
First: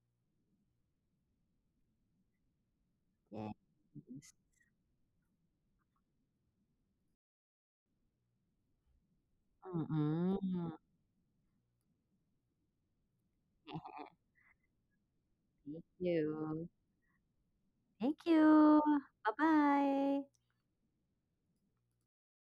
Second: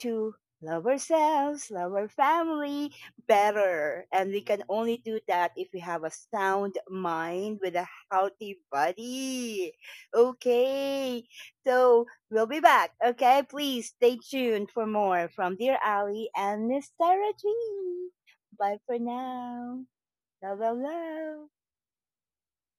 S1: to love ourselves, love our family
S2: Yes.
S1: better, and we can only do that if we have a sound mind with a healthy body.
S2: Mm-mm.
S1: Okay, so we'll be back. Okay, please stay tuned for more from
S2: [LAUGHS]
S1: Dear
S2: Thank
S1: Ali and
S2: you.
S1: Miss Sarah G.
S2: Thank
S1: Bye
S2: you.
S1: for now.
S2: Bye-bye.
S1: Love, love, love.